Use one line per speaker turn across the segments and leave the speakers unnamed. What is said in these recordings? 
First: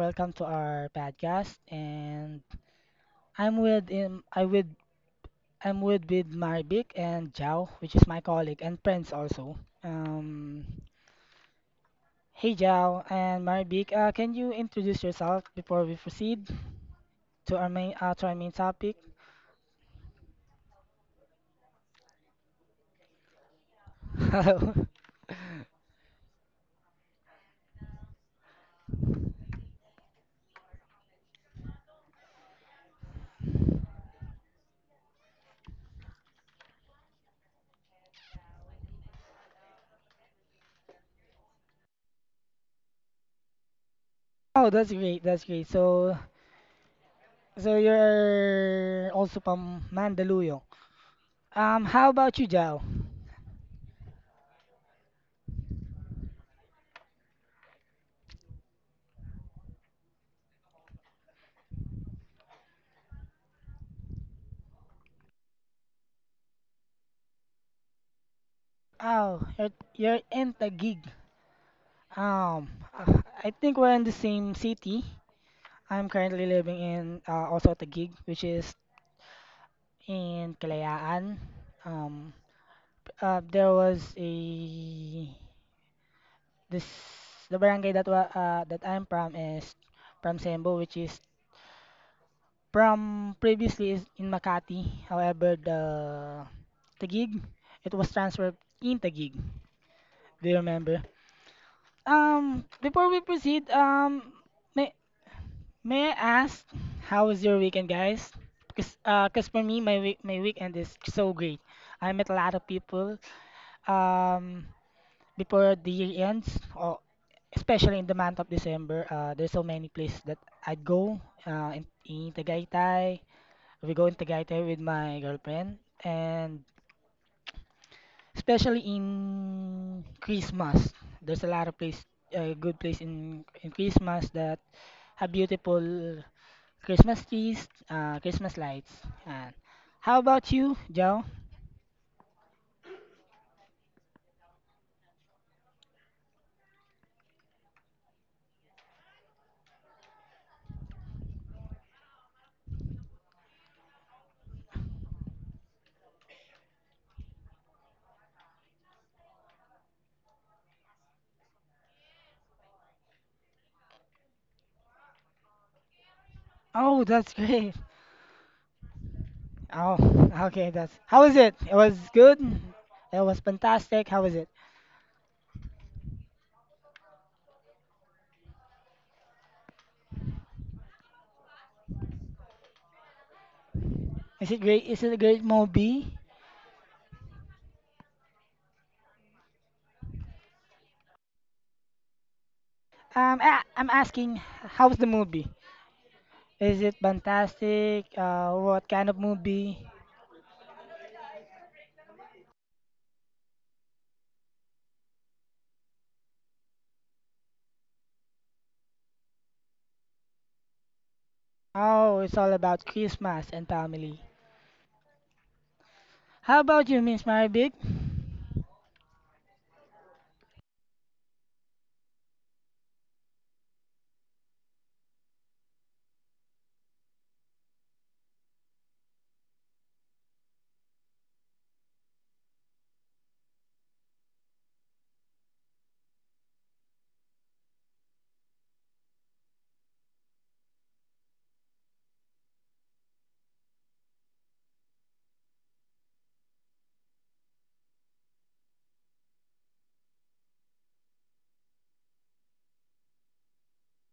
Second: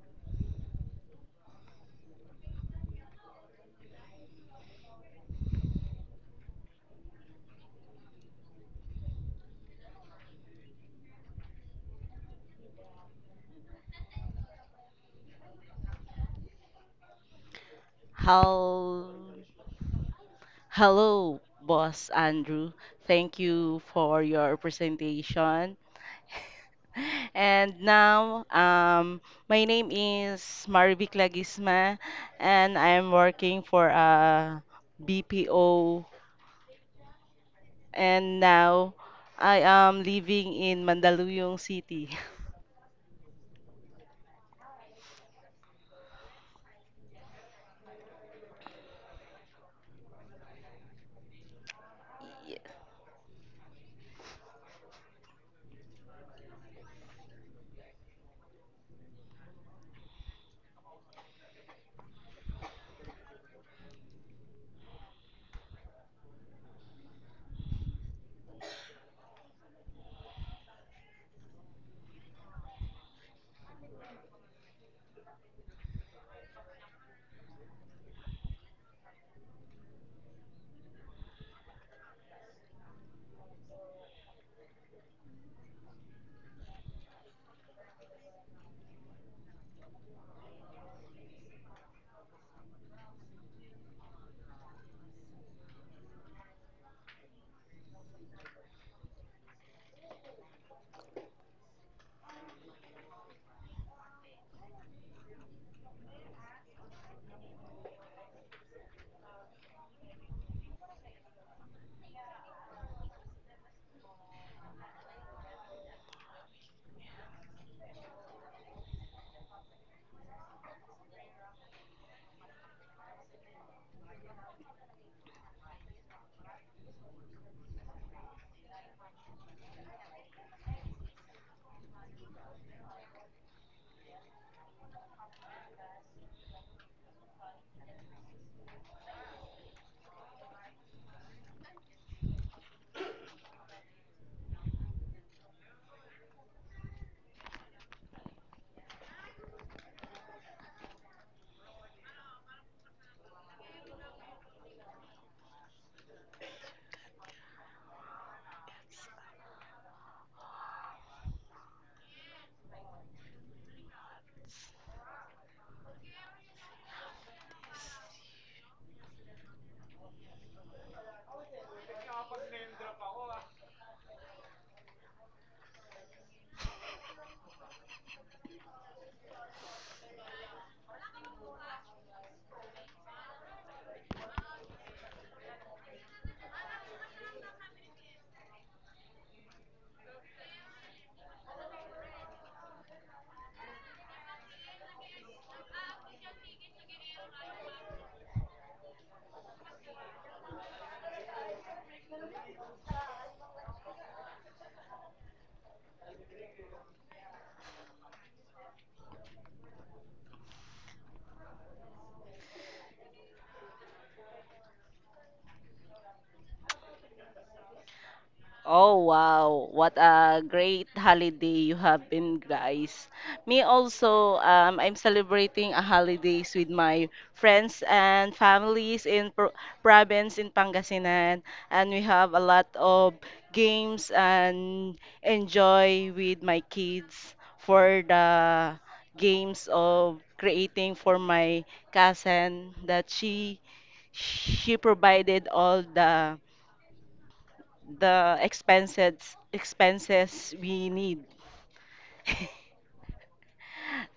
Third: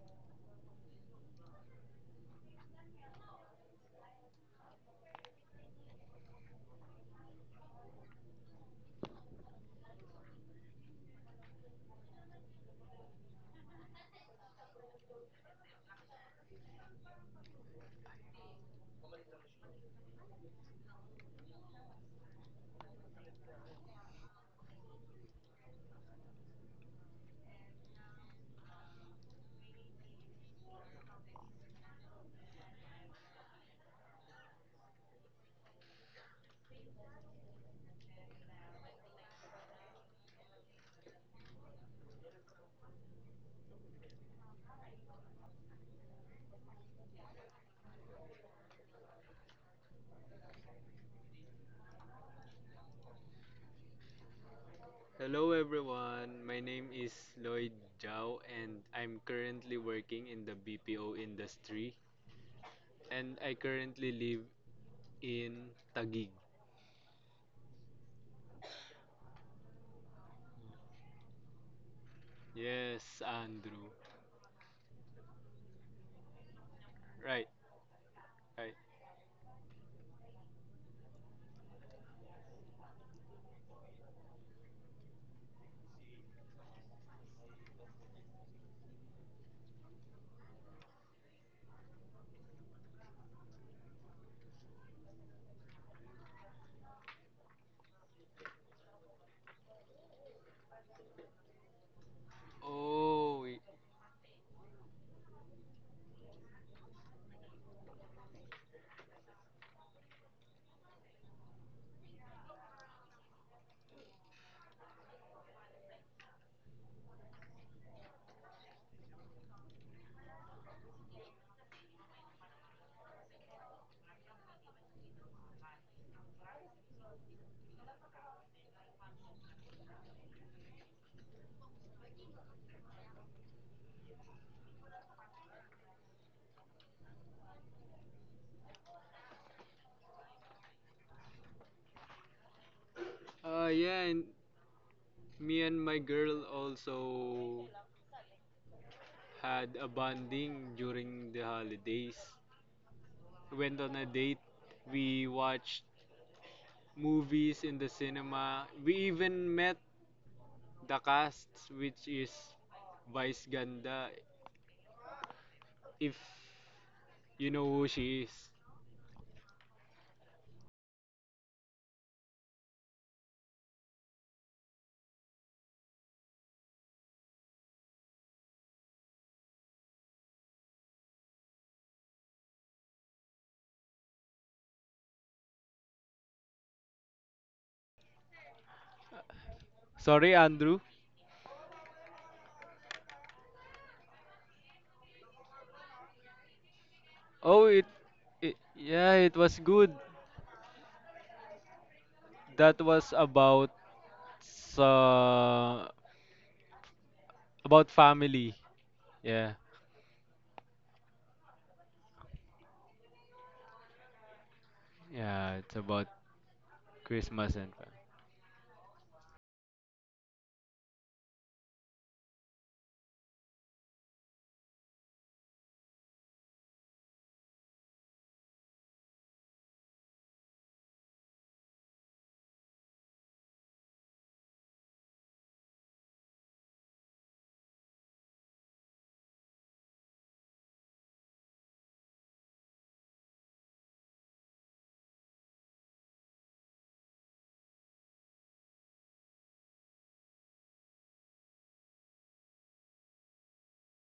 Welcome to our podcast, and I'm with um, I with I'm with Marbic and Jao, which is my colleague and friends also. Um, Hey Jao and Marbic, can you introduce yourself before we proceed to our main topic?
Hel- Hello, boss Andrew. Thank you for your
Hello.
presentation. And now, my name is Marivic Lagisma, and I'm working for a BPO. And now, I am living in Mandaluyong City.
Oh, that's great. That's great. So, you're also from Mandaluyong. How about you, Jao?
Hello everyone, my name is Lloyd Zhao and I'm currently working in the BPO industry and I currently live in Taguig.
Oh, you're in Taguig.
Yes,
I think
Andrew.
we're in the same city. I'm currently living in
Right,
also Taguig, which
right.
is in Kalayaan. Um, there was a this the barangay that that I'm from is from Sembo, which is from previously is in Makati. However, the Taguig, it was transferred in Taguig. Do you remember? Before we
Oh, wait.
proceed, may May I ask how was your weekend, guys? Because 'cause for me, my weekend is so great. I met a lot of people um before the year ends, or especially in the month of December. There's so many places that I'd go. In Tagaytay, we go in Tagaytay with my girlfriend, and especially in Christmas, there's a lot of place, a good place in Christmas that have beautiful Christmas trees, Christmas lights. And how about you, Joe?
Yeah, and me and my girl also had a bonding during the holidays. Went on a date, we watched movies in the cinema, we even met the cast, which is Vice Ganda, if
Oh, that's
you know
great.
who she is.
Oh, okay, that's how was it? It was good. It was fantastic. How was it? Is it great? Is it a great movie?
Sorry, Andrew.
I'm asking, how's the movie? Is it
Oh, it,
fantastic?
it
What kind
yeah,
of
it was
movie?
good. That was uh, about family. Yeah,
Oh, it's all about Christmas and family.
yeah, it's about
How about you, Miss
Christmas and
Maribik?
fa-
Oh wow, what a great holiday you have been, guys. Me also, I'm celebrating a holidays with my friends and families in province in Pangasinan, and we have a lot of games and enjoy with my kids for the games of creating for my cousin that she provided all the expenses we need.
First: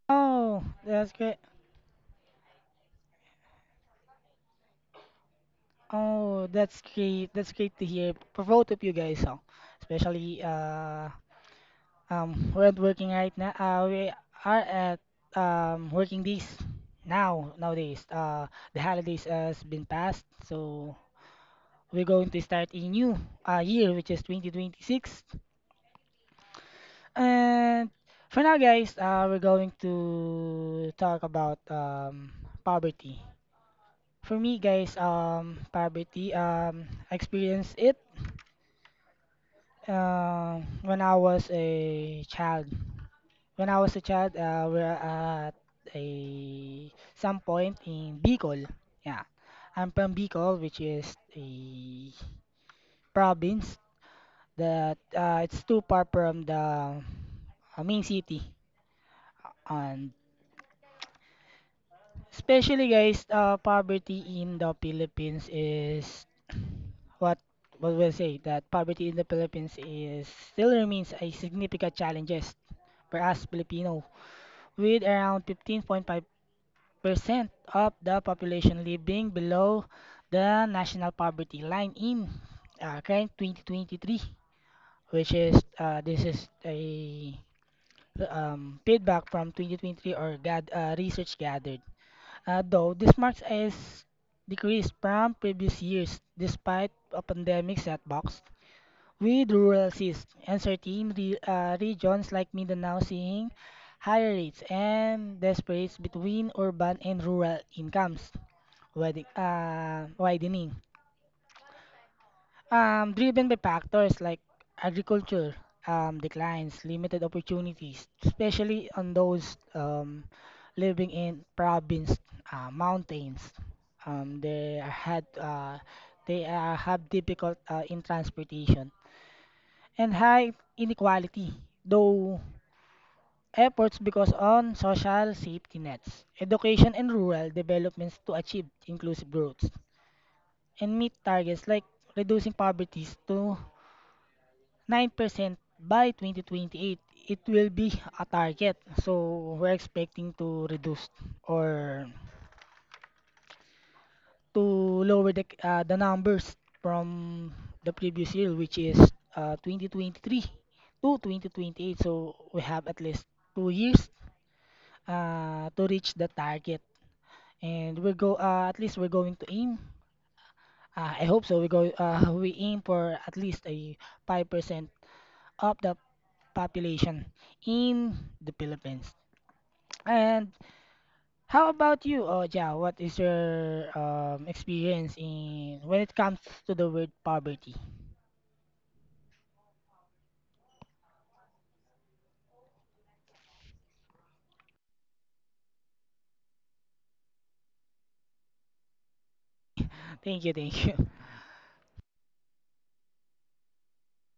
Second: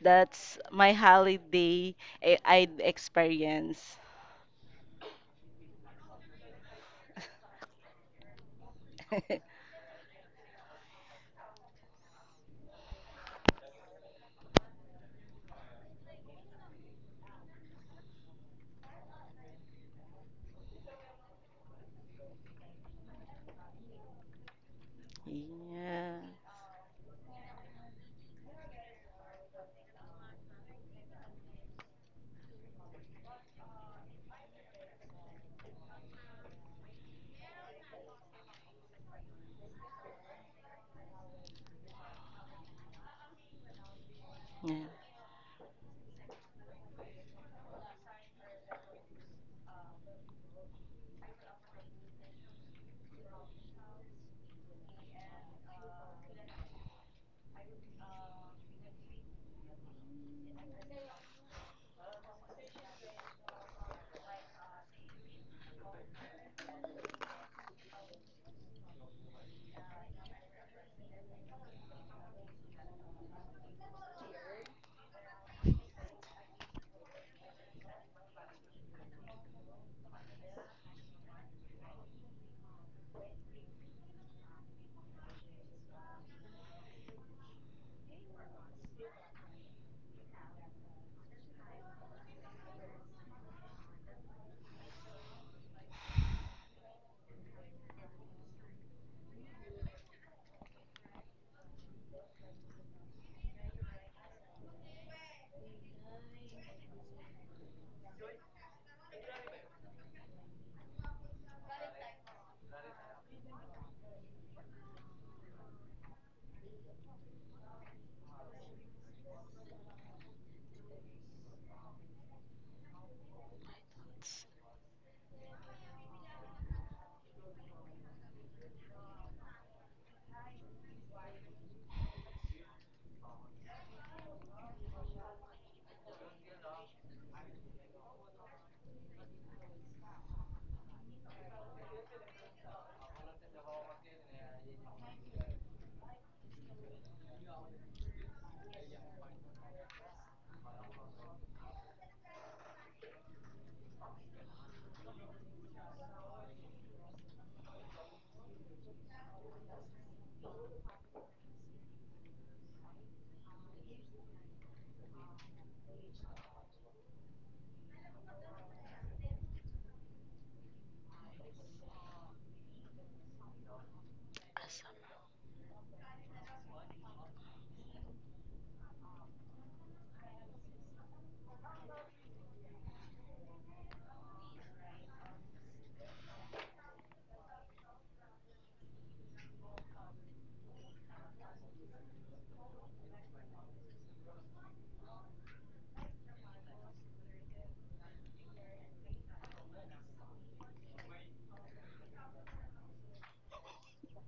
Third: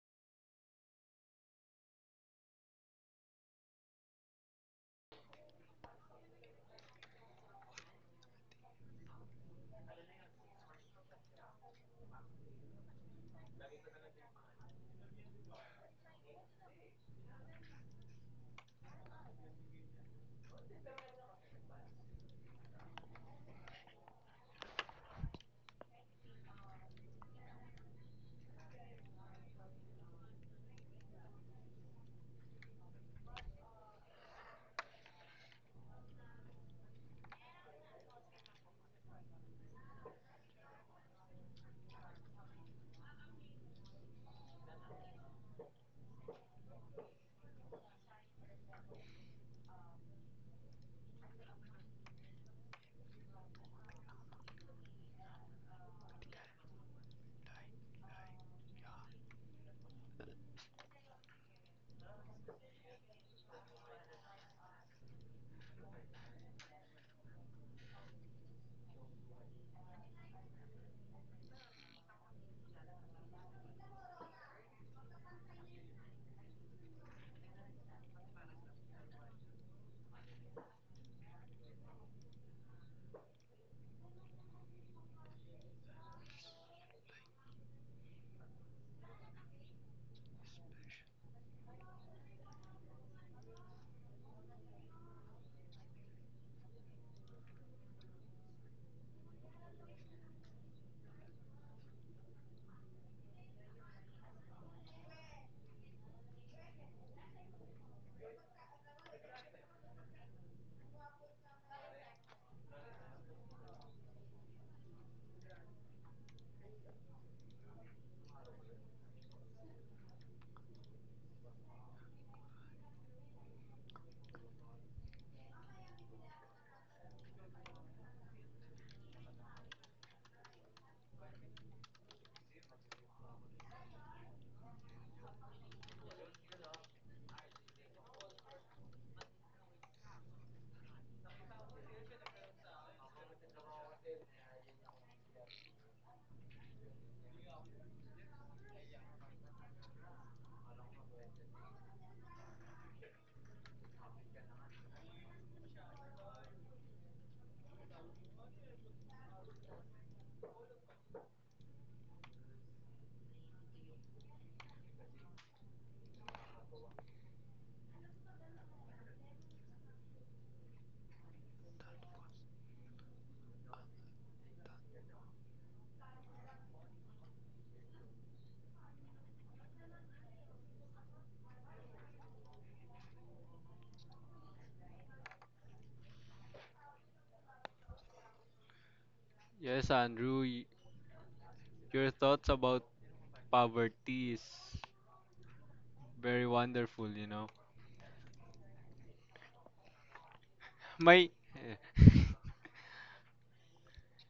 That's
Oh,
my
that's great.
holiday I'd experience.
Oh, that's great. That's great to hear for both of you guys, huh? Especially we're at working right now. We are at working days nowadays. The holidays has been passed, so we're going to start a new year, which is 2026.
Yeah.
And for now, guys, we're going to talk about poverty. For me, guys, poverty I experienced it. When I was a child, when I was a child,
Yeah.
we're at a some point in Bicol. Yeah, I'm from Bicol, which is a province that it's too far from the main city. And especially guys, poverty in the Philippines is what what we'll say, that poverty in the Philippines is still remains a significant challenges for us Filipino, with around 15.5% of the population living below the national poverty line in current 2023, which is this is a feedback from 2023 or gad, research gathered. Though this marks a decrease from previous years despite a pandemic setbacks, with rural assist and certain regions like Mindanao seeing higher rates and disparities between urban and rural incomes widening, driven by factors like agriculture declines, limited opportunities, especially on those living in province mountains. Um,
It's
they had uh, they have difficult in transportation and high inequality, though efforts because on social safety nets, education and rural developments to achieve inclusive growth and meet targets like reducing poverty to 9% by 2028. It will be a target. So we're expecting to reduce or to lower the numbers from the previous year, which is 2023 to 2028. So we have at least two years to reach the target. And we go at least we're going to aim. I hope so. We go We aim for at least a 5%
awesome.
of the population in the Philippines. And how about you, Oja? What is your experience in when it comes to the word poverty?
yes, Andrew, your thoughts about poverty is very wonderful. You know,
Thank you, thank you.
my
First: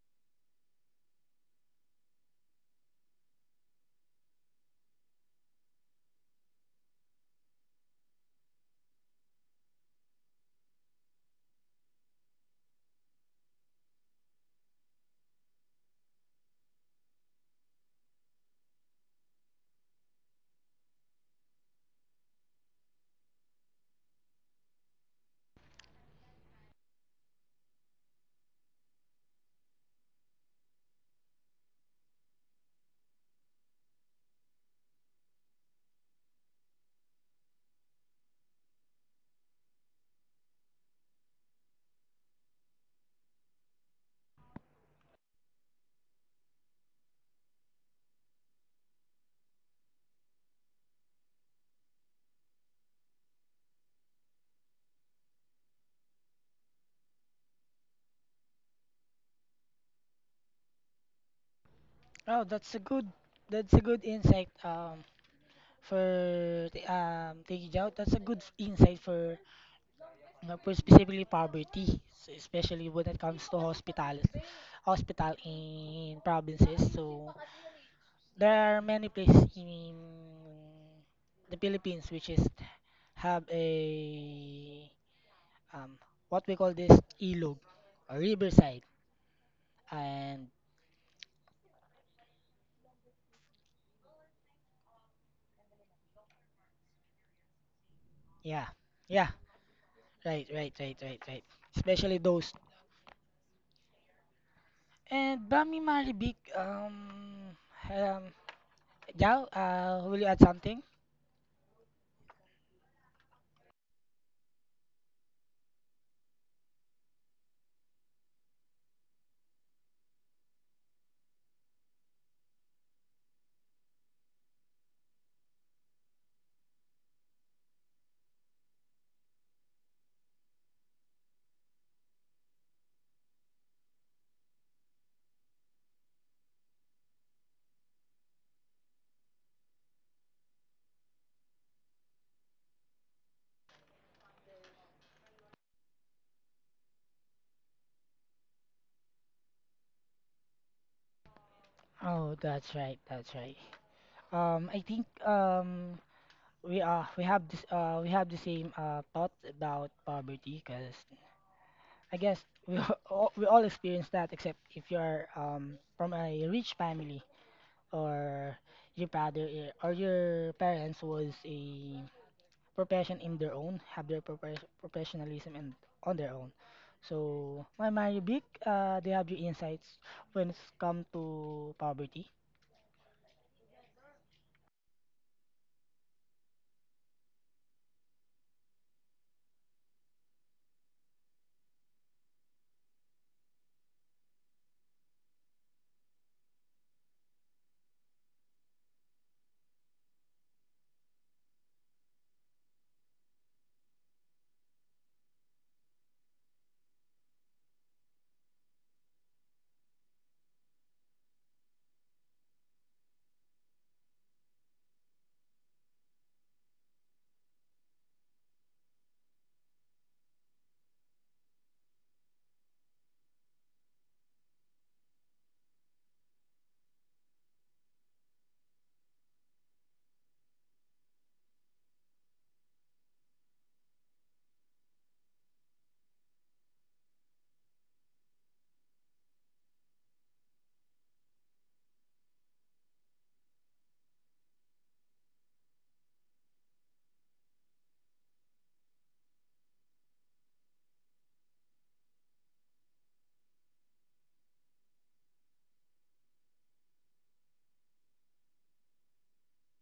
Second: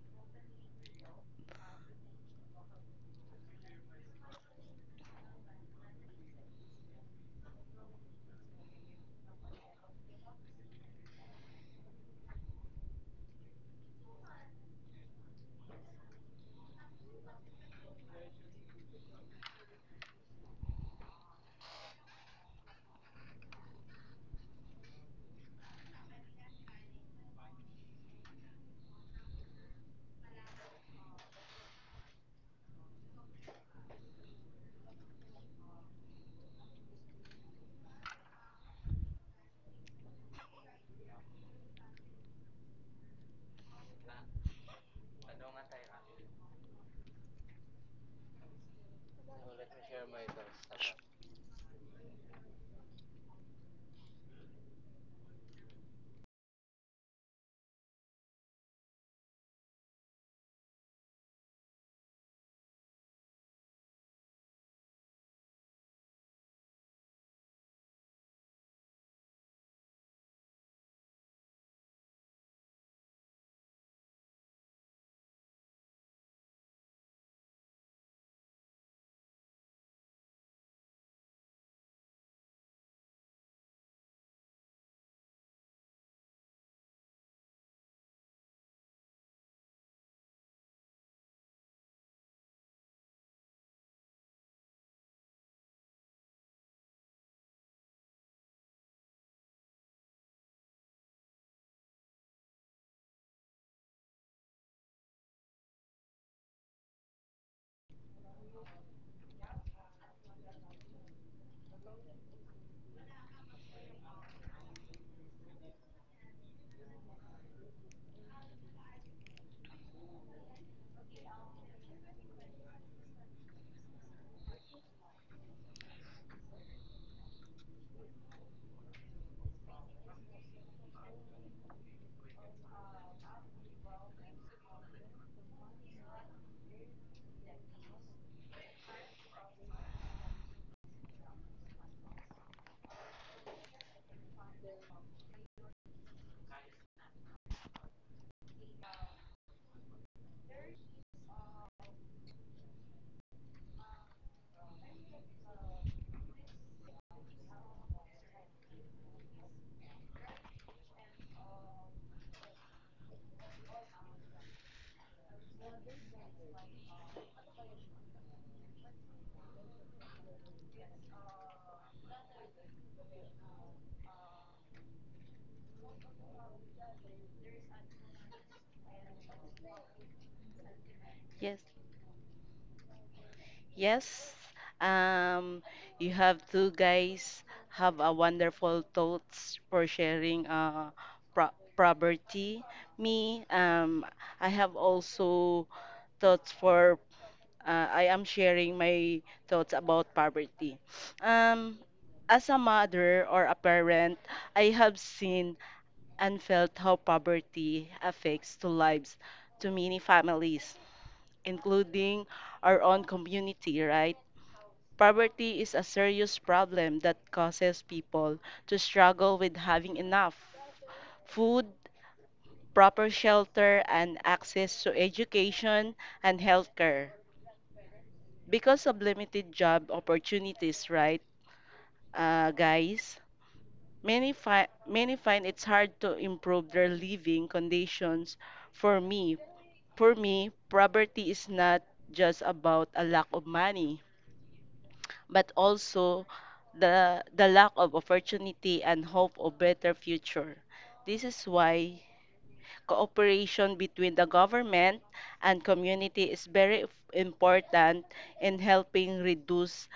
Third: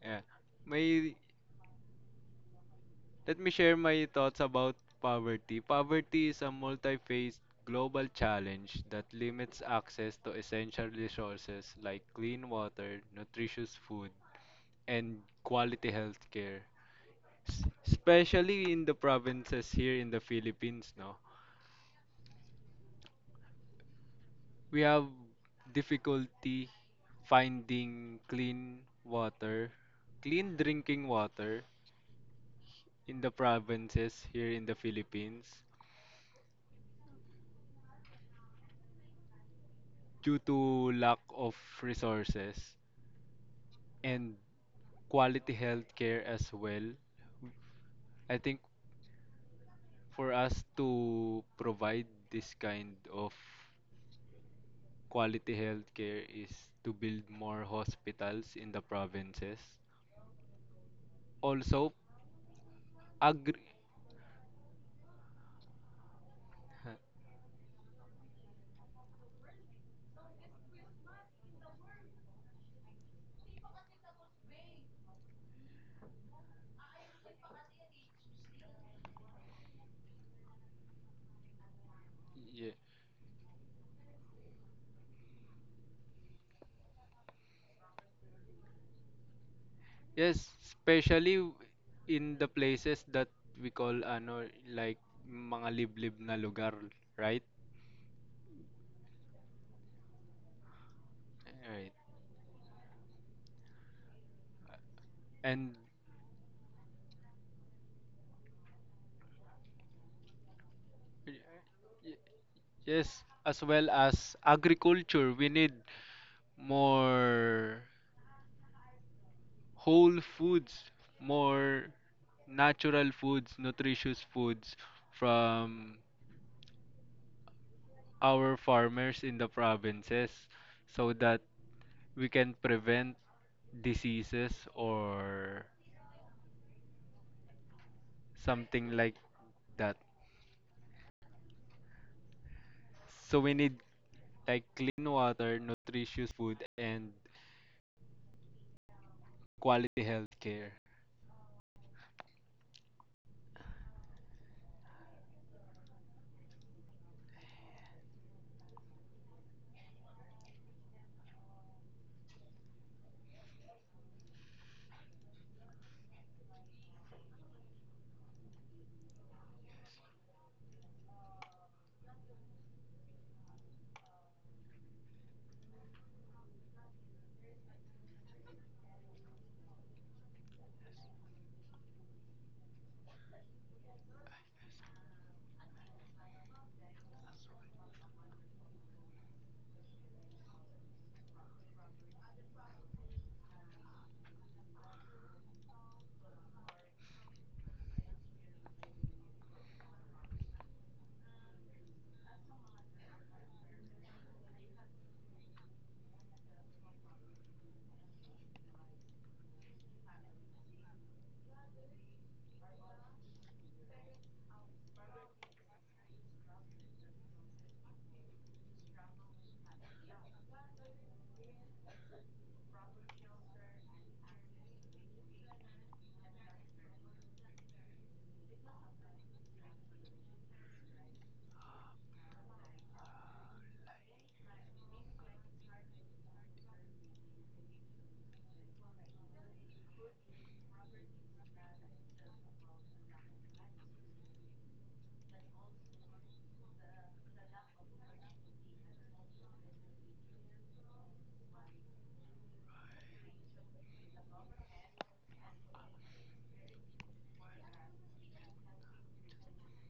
yeah, my Let me share my thoughts about poverty. Poverty is a multi faced global challenge that limits access to essential resources like clean water, nutritious food, and quality healthcare. Care. Especially in the provinces here in the Philippines, no? We have difficulty finding clean water, clean drinking water in the provinces here in the Philippines, due to lack of resources and quality healthcare as well. I think for us to provide this kind of quality healthcare is to build more hospitals in the provinces. Also,
Oh,
agri
that's a good insight for
Huh,
thank you, Jao. That's a good insight for specifically poverty, especially when it comes to hospitals, hospital in provinces. So there are many places in the Philippines which is
Ye-
have a um, what we call this ilog or riverside, and
Yes, especially in the places that we call ano like mga liblib na lugar, right?
yeah, yeah, right, right, right, right, right.
Right.
Especially those and
And
Bami Maribik. Um, Jao, will you add something?
Y- y- Yes, as well as agriculture, we need more whole foods, more natural foods, nutritious foods from our farmers in the provinces so that we can prevent diseases or something like that. So we need like clean water, nutritious food, and quality health care.
Oh, that's right, that's right. I think we have this we have the same thought about poverty because I guess we all, we all experience that except if you're from a rich family or your father or your parents was a profession in their own, have their professionalism and on their own. So, my Mario Big, do you have your insights when it's come
Yes.
to poverty?
Yes. Um, you have two guys have a wonderful thoughts for sharing pro property. Me, I have also thoughts for I am sharing my thoughts about poverty. Um, as a mother or a parent, I have seen and felt how poverty affects to lives to many families, including our own community, right? Poverty is a serious problem that causes people to struggle with having enough food, proper shelter, and access to education and healthcare. Because of limited job opportunities, right, guys? Many find it's hard to improve their living conditions. For me, for me, poverty is not just about a lack of money, but also the lack of opportunity and hope of better future. This is why cooperation between the government and community is very important in helping reduce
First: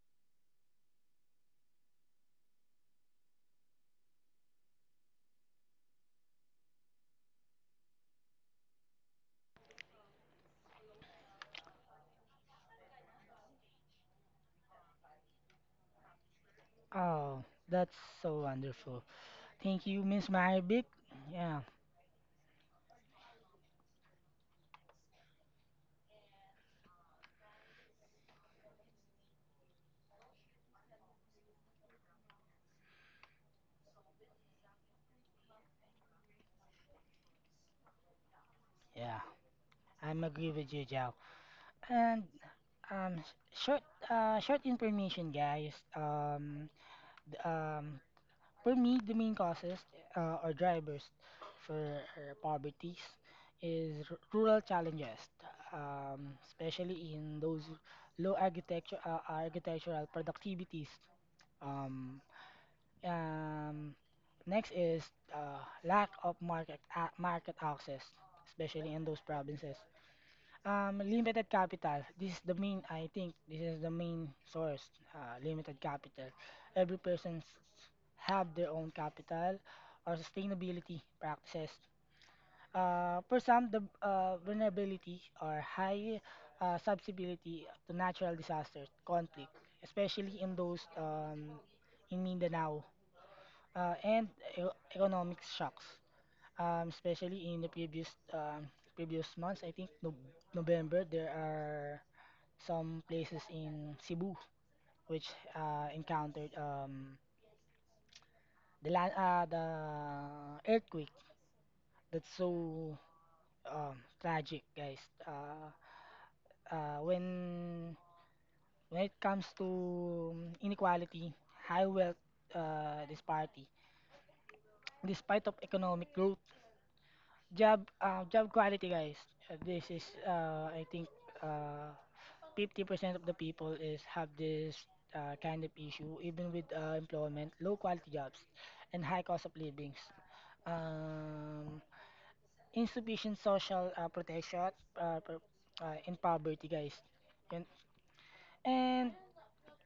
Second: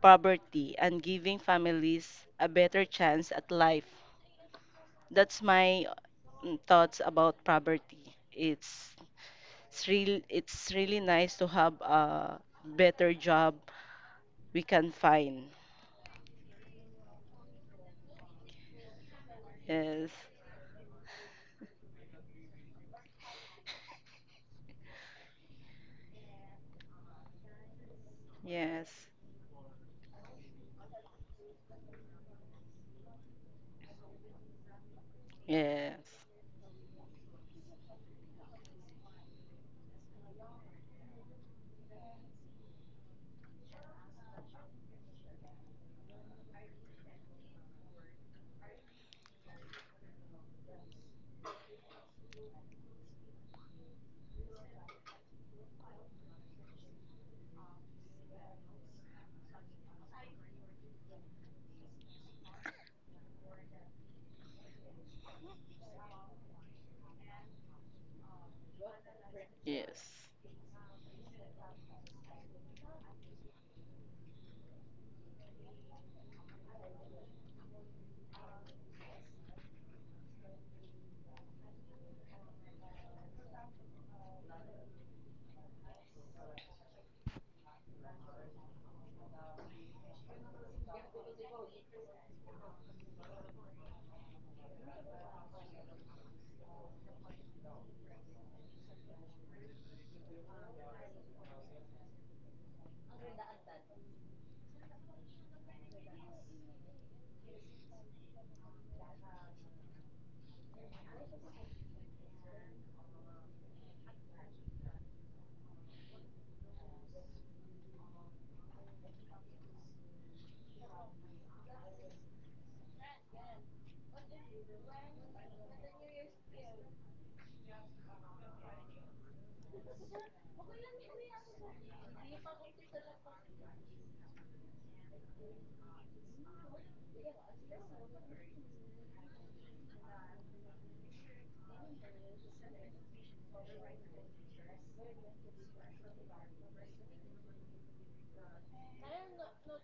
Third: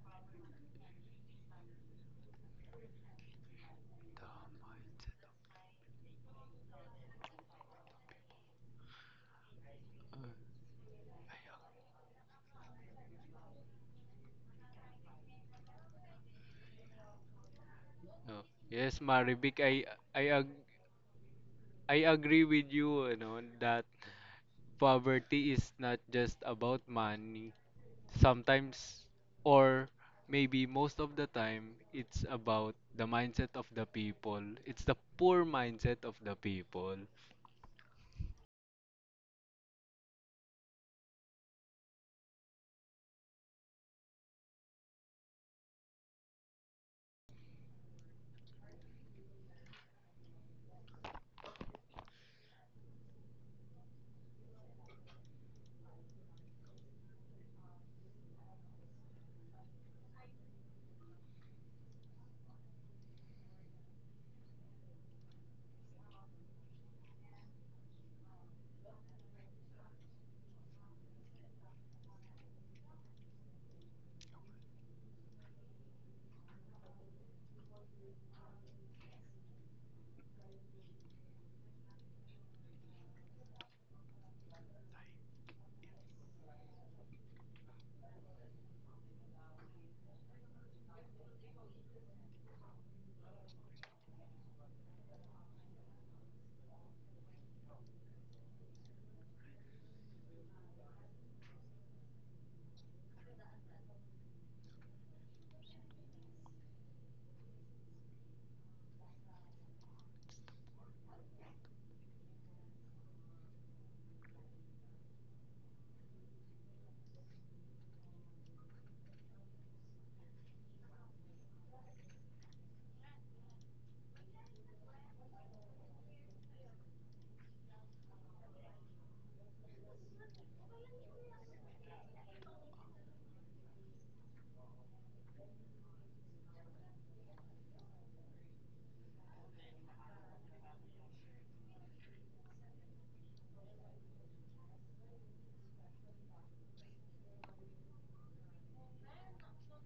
poverty and giving families a better chance at life.
The mindset.
That's my thoughts about poverty. It's really nice to have a better job we can find.
Oh, that's
Oh,
so
yes,
wonderful.
Maribik, I
Thank you,
Yes.
I
Miss
ag-
Maribik. Yeah,
I agree with you, you know, that poverty is not just about money.
Yes.
Sometimes or maybe most of the time it's about the mindset of the people. It's the poor mindset of
Yes.
the people.
yeah, I'm agree with you, Jao. And um, s- short, short information, guys. Th- um, for me, the main causes or drivers for poverty is rural challenges, especially in those low architecture architectural productivities. Um, Um, Next is lack of market market access, especially in those provinces.
Yes.
Limited capital. This is the main. I think this is the main source. Limited capital. Every person have their own capital or sustainability practices. For some, the vulnerability or high susceptibility to natural disasters, conflict, especially in those in Mindanao and e- economic shocks, especially in the previous previous months. I think November there are some places in Cebu which encountered the earthquake. That's so tragic, guys. Uh, uh, when when it comes to inequality, high wealth, disparity, despite of economic growth. Job quality, guys. This is, I think, uh, 50% of the people is have this kind of issue, even with employment, low quality jobs, and high cost of livings. Um, insufficient social protection uh, pro- in poverty, guys. Yun. And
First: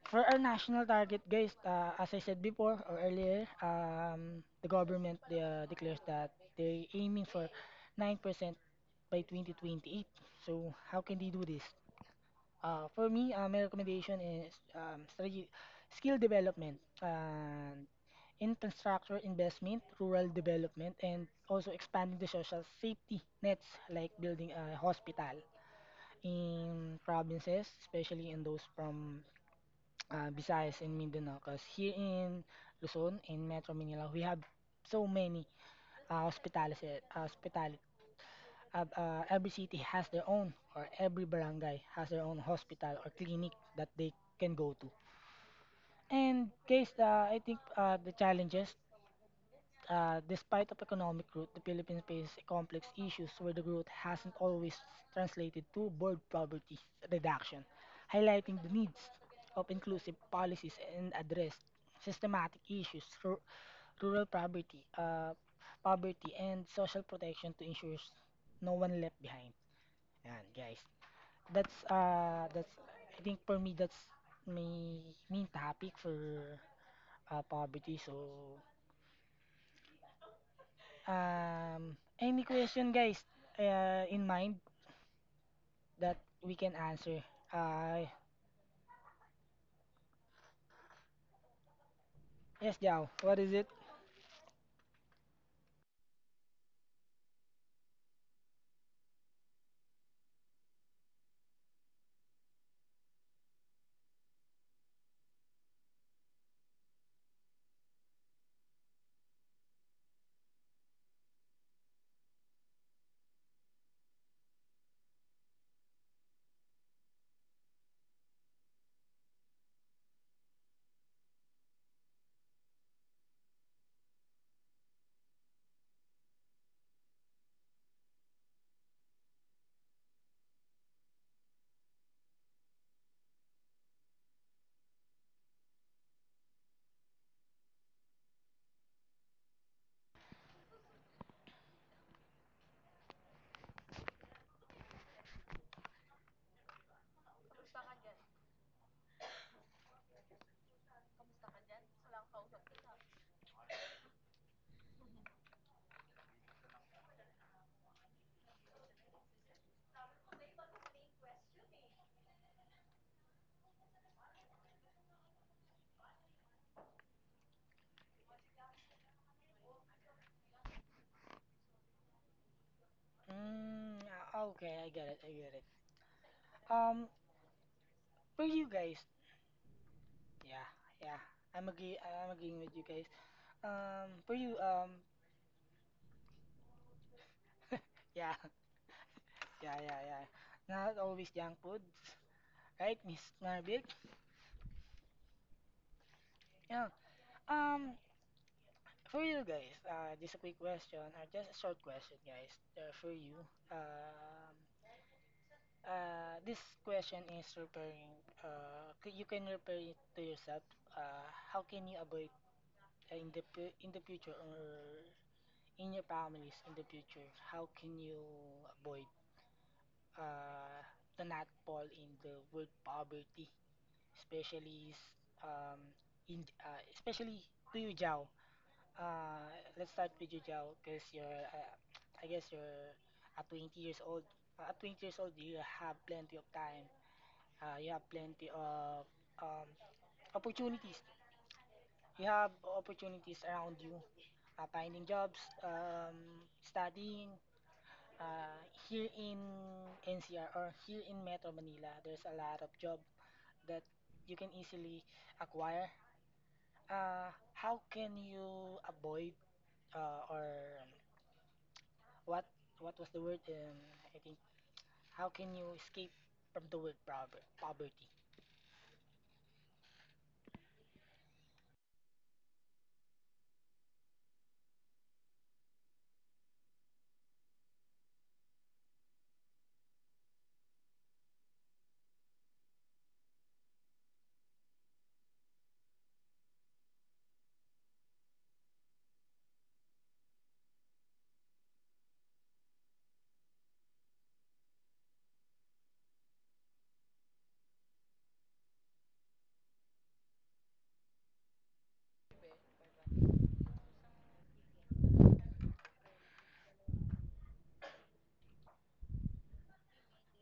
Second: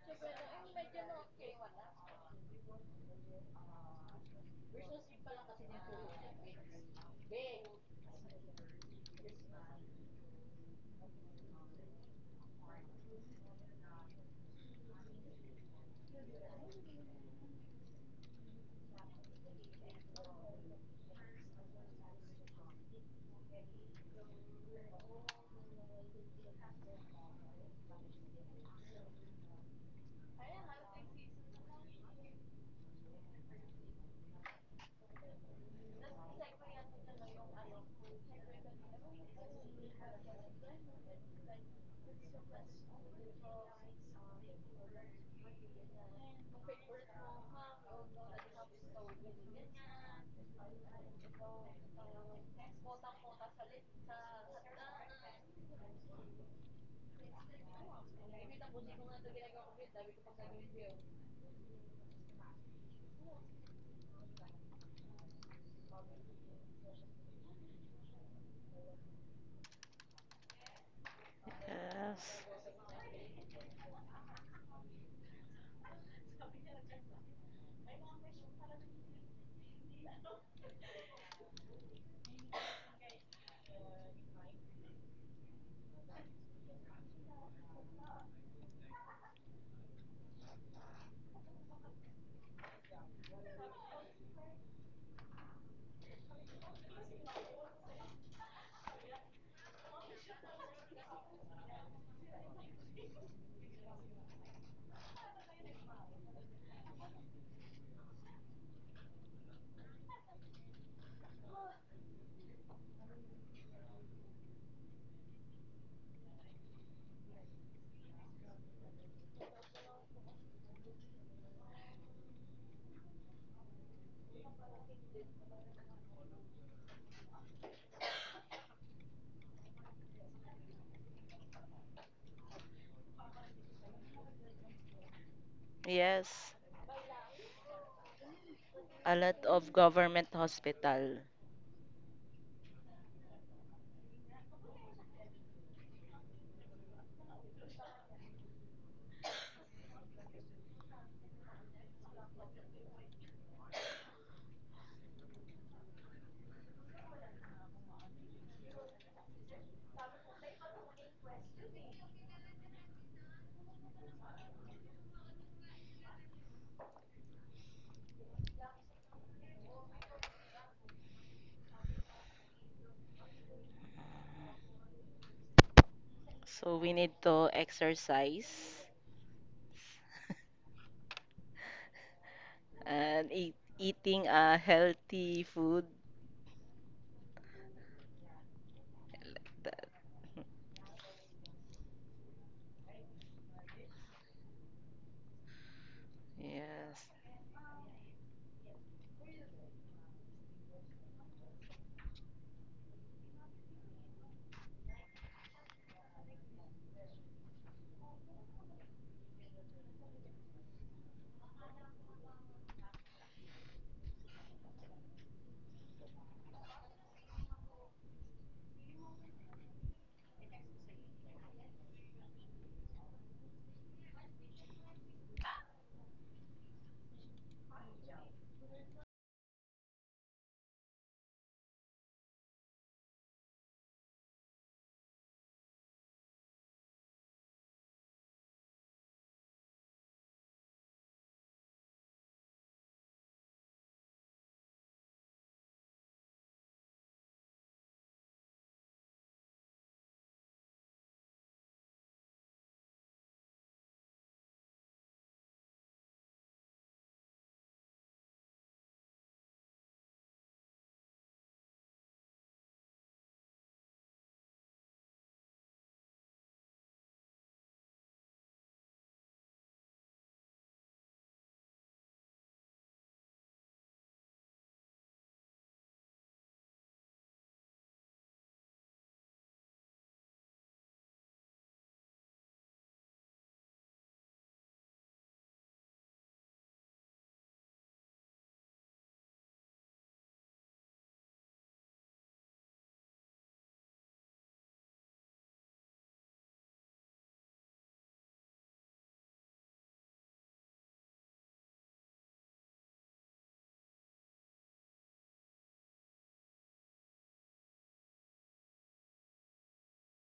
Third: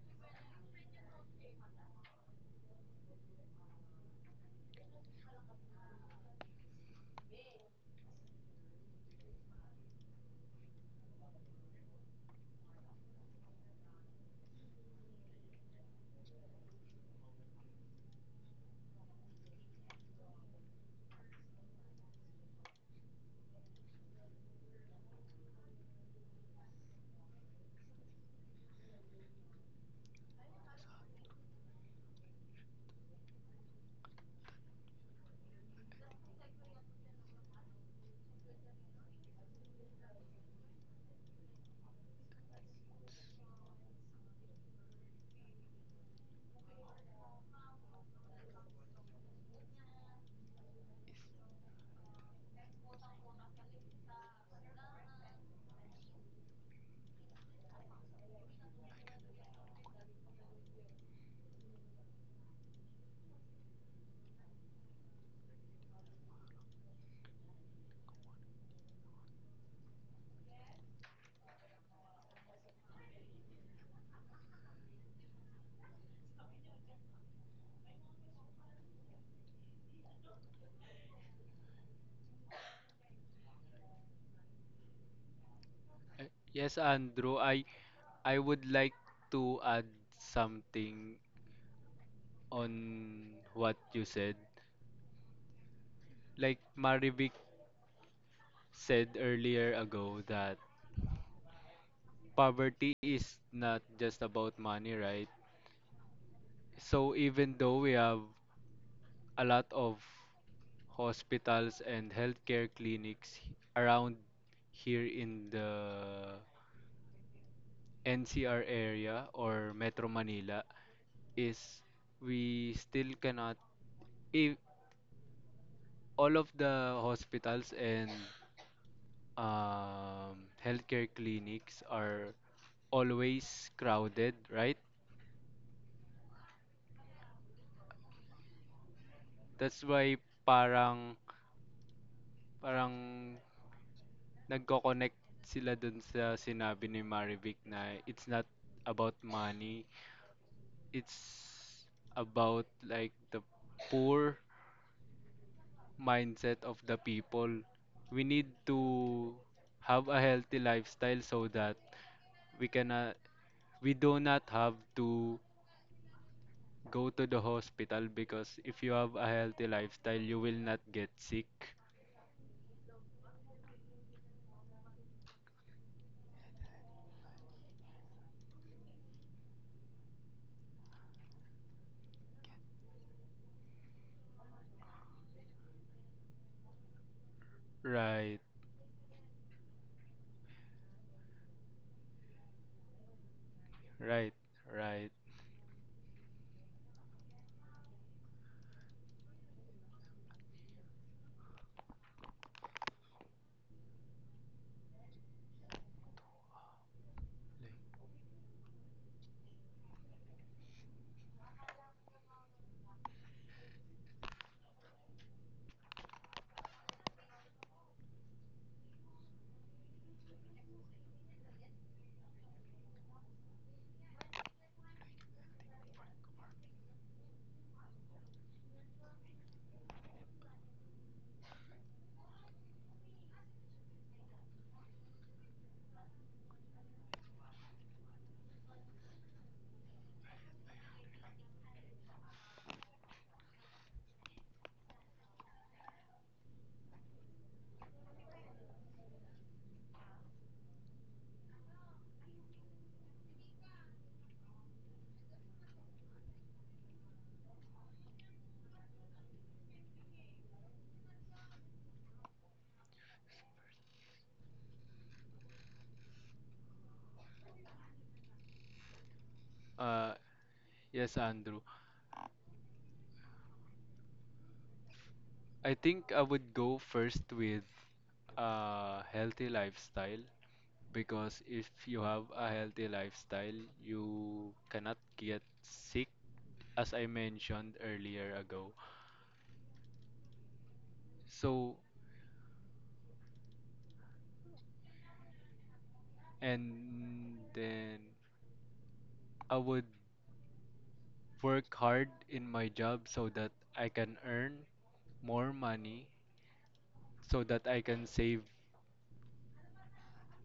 for our national target, guys, as I said before or earlier, the government declares that they're aiming for 9% by 2028. So how can they do this? For me, my recommendation is strategy, skill development, and infrastructure investment, rural development, and also expanding the social safety nets like building a hospital in provinces, especially in those from Visayas and Mindanao. Because here in Luzon, in Metro Manila, we have so many hospitalities, every city has their own or every barangay has their own hospital or clinic that they can go to. And guys, I think the challenges, despite of economic growth, the Philippines faces complex issues where the growth hasn't always translated to birth poverty reduction, highlighting the needs of inclusive policies and address systematic issues, rural poverty, poverty and social protection to ensure no one left behind. Yan, guys.
Yes.
That's I think for me that's my main topic for poverty. So any question guys in mind that
Uh,
we can
Yes,
answer?
Andrew,
Uh
I would like to add something
yes, Jao.
on
What is it?
what you said. Like Marivic said earlier ago that poverty is not just about money, right? So even though we have a lot of hospitals and healthcare clinics around here in the NCR area or Metro Manila is we still cannot if all of the hospitals and healthcare clinics are always crowded, right?
Yes, a lot of
That's why
government
parang
hospital.
parang nagko-connect sila dun sa sinabi ni Marivic na it's not about money, it's about like the poor mindset of the people. We need to have a healthy lifestyle so that we cannot we do not have to go to the hospital because if you have a healthy lifestyle, you will not get sick.
Mm, okay, I get it. I get it.
So we
Um,
need to
for you
exercise
guys. Yeah. Yeah. I'm agreeing with you guys.
and
Um,
eating
for you
a healthy food.
yeah.
Right,
Yeah, yeah, yeah. Not always junk foods, right, Miss Narvik?
right, right.
Yeah.
Yes.
Um, for you guys, just a quick question or just a short question, guys. For you, um, this question is referring. You can refer it to yourself. How can you avoid in the future or in your families in the future? How can you avoid uh, to not fall in the word poverty, especially s- um, in especially to you, Jao. Uh, let's start with you, Jao, because I guess you're at 20 years old. At 20 years old, you have plenty of time. You have plenty of um, opportunities. You have opportunities around you. Finding jobs, studying. Uh, here in NCR or here in Metro Manila, there's a lot of job that you can easily acquire. How can you avoid or what what was the word? I think how can you escape from the word poverty?
Uh, Yes, Andrew. I think I would go first with a healthy lifestyle because if you have a healthy lifestyle, you cannot get sick, as I mentioned earlier ago. So, and then I would work hard in my job so that I can earn more money, so that I can save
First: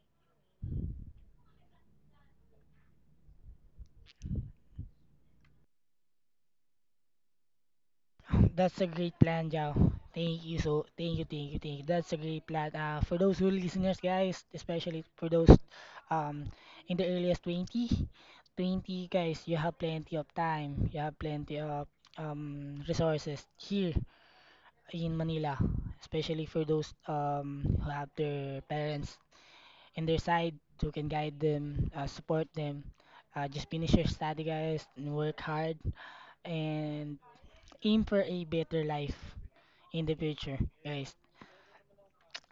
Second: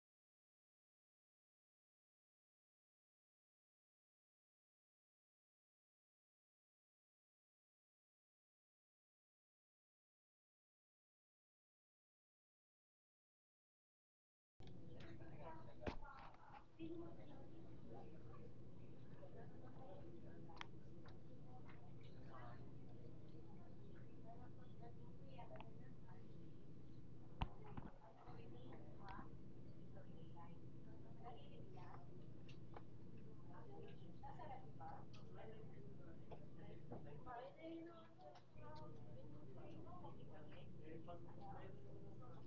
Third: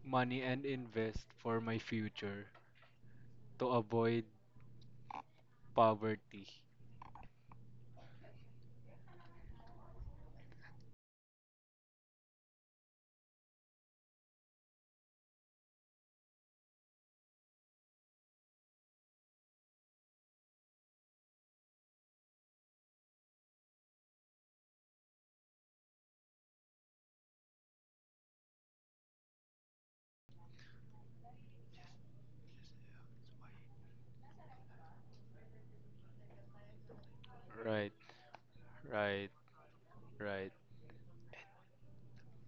money and invest for my future to avoid poverty.
That's a great plan, Jao. Thank you, thank you, That's a great plan. For those who listeners, guys, especially for those um in the earliest 20, 20 guys, you have plenty of time. You have plenty of resources here in Manila, especially for those who have their parents in their side who can guide them, support them. Just finish your study, guys, and work hard and
Right,
aim for a better
right,
life in the
right,
future, guys.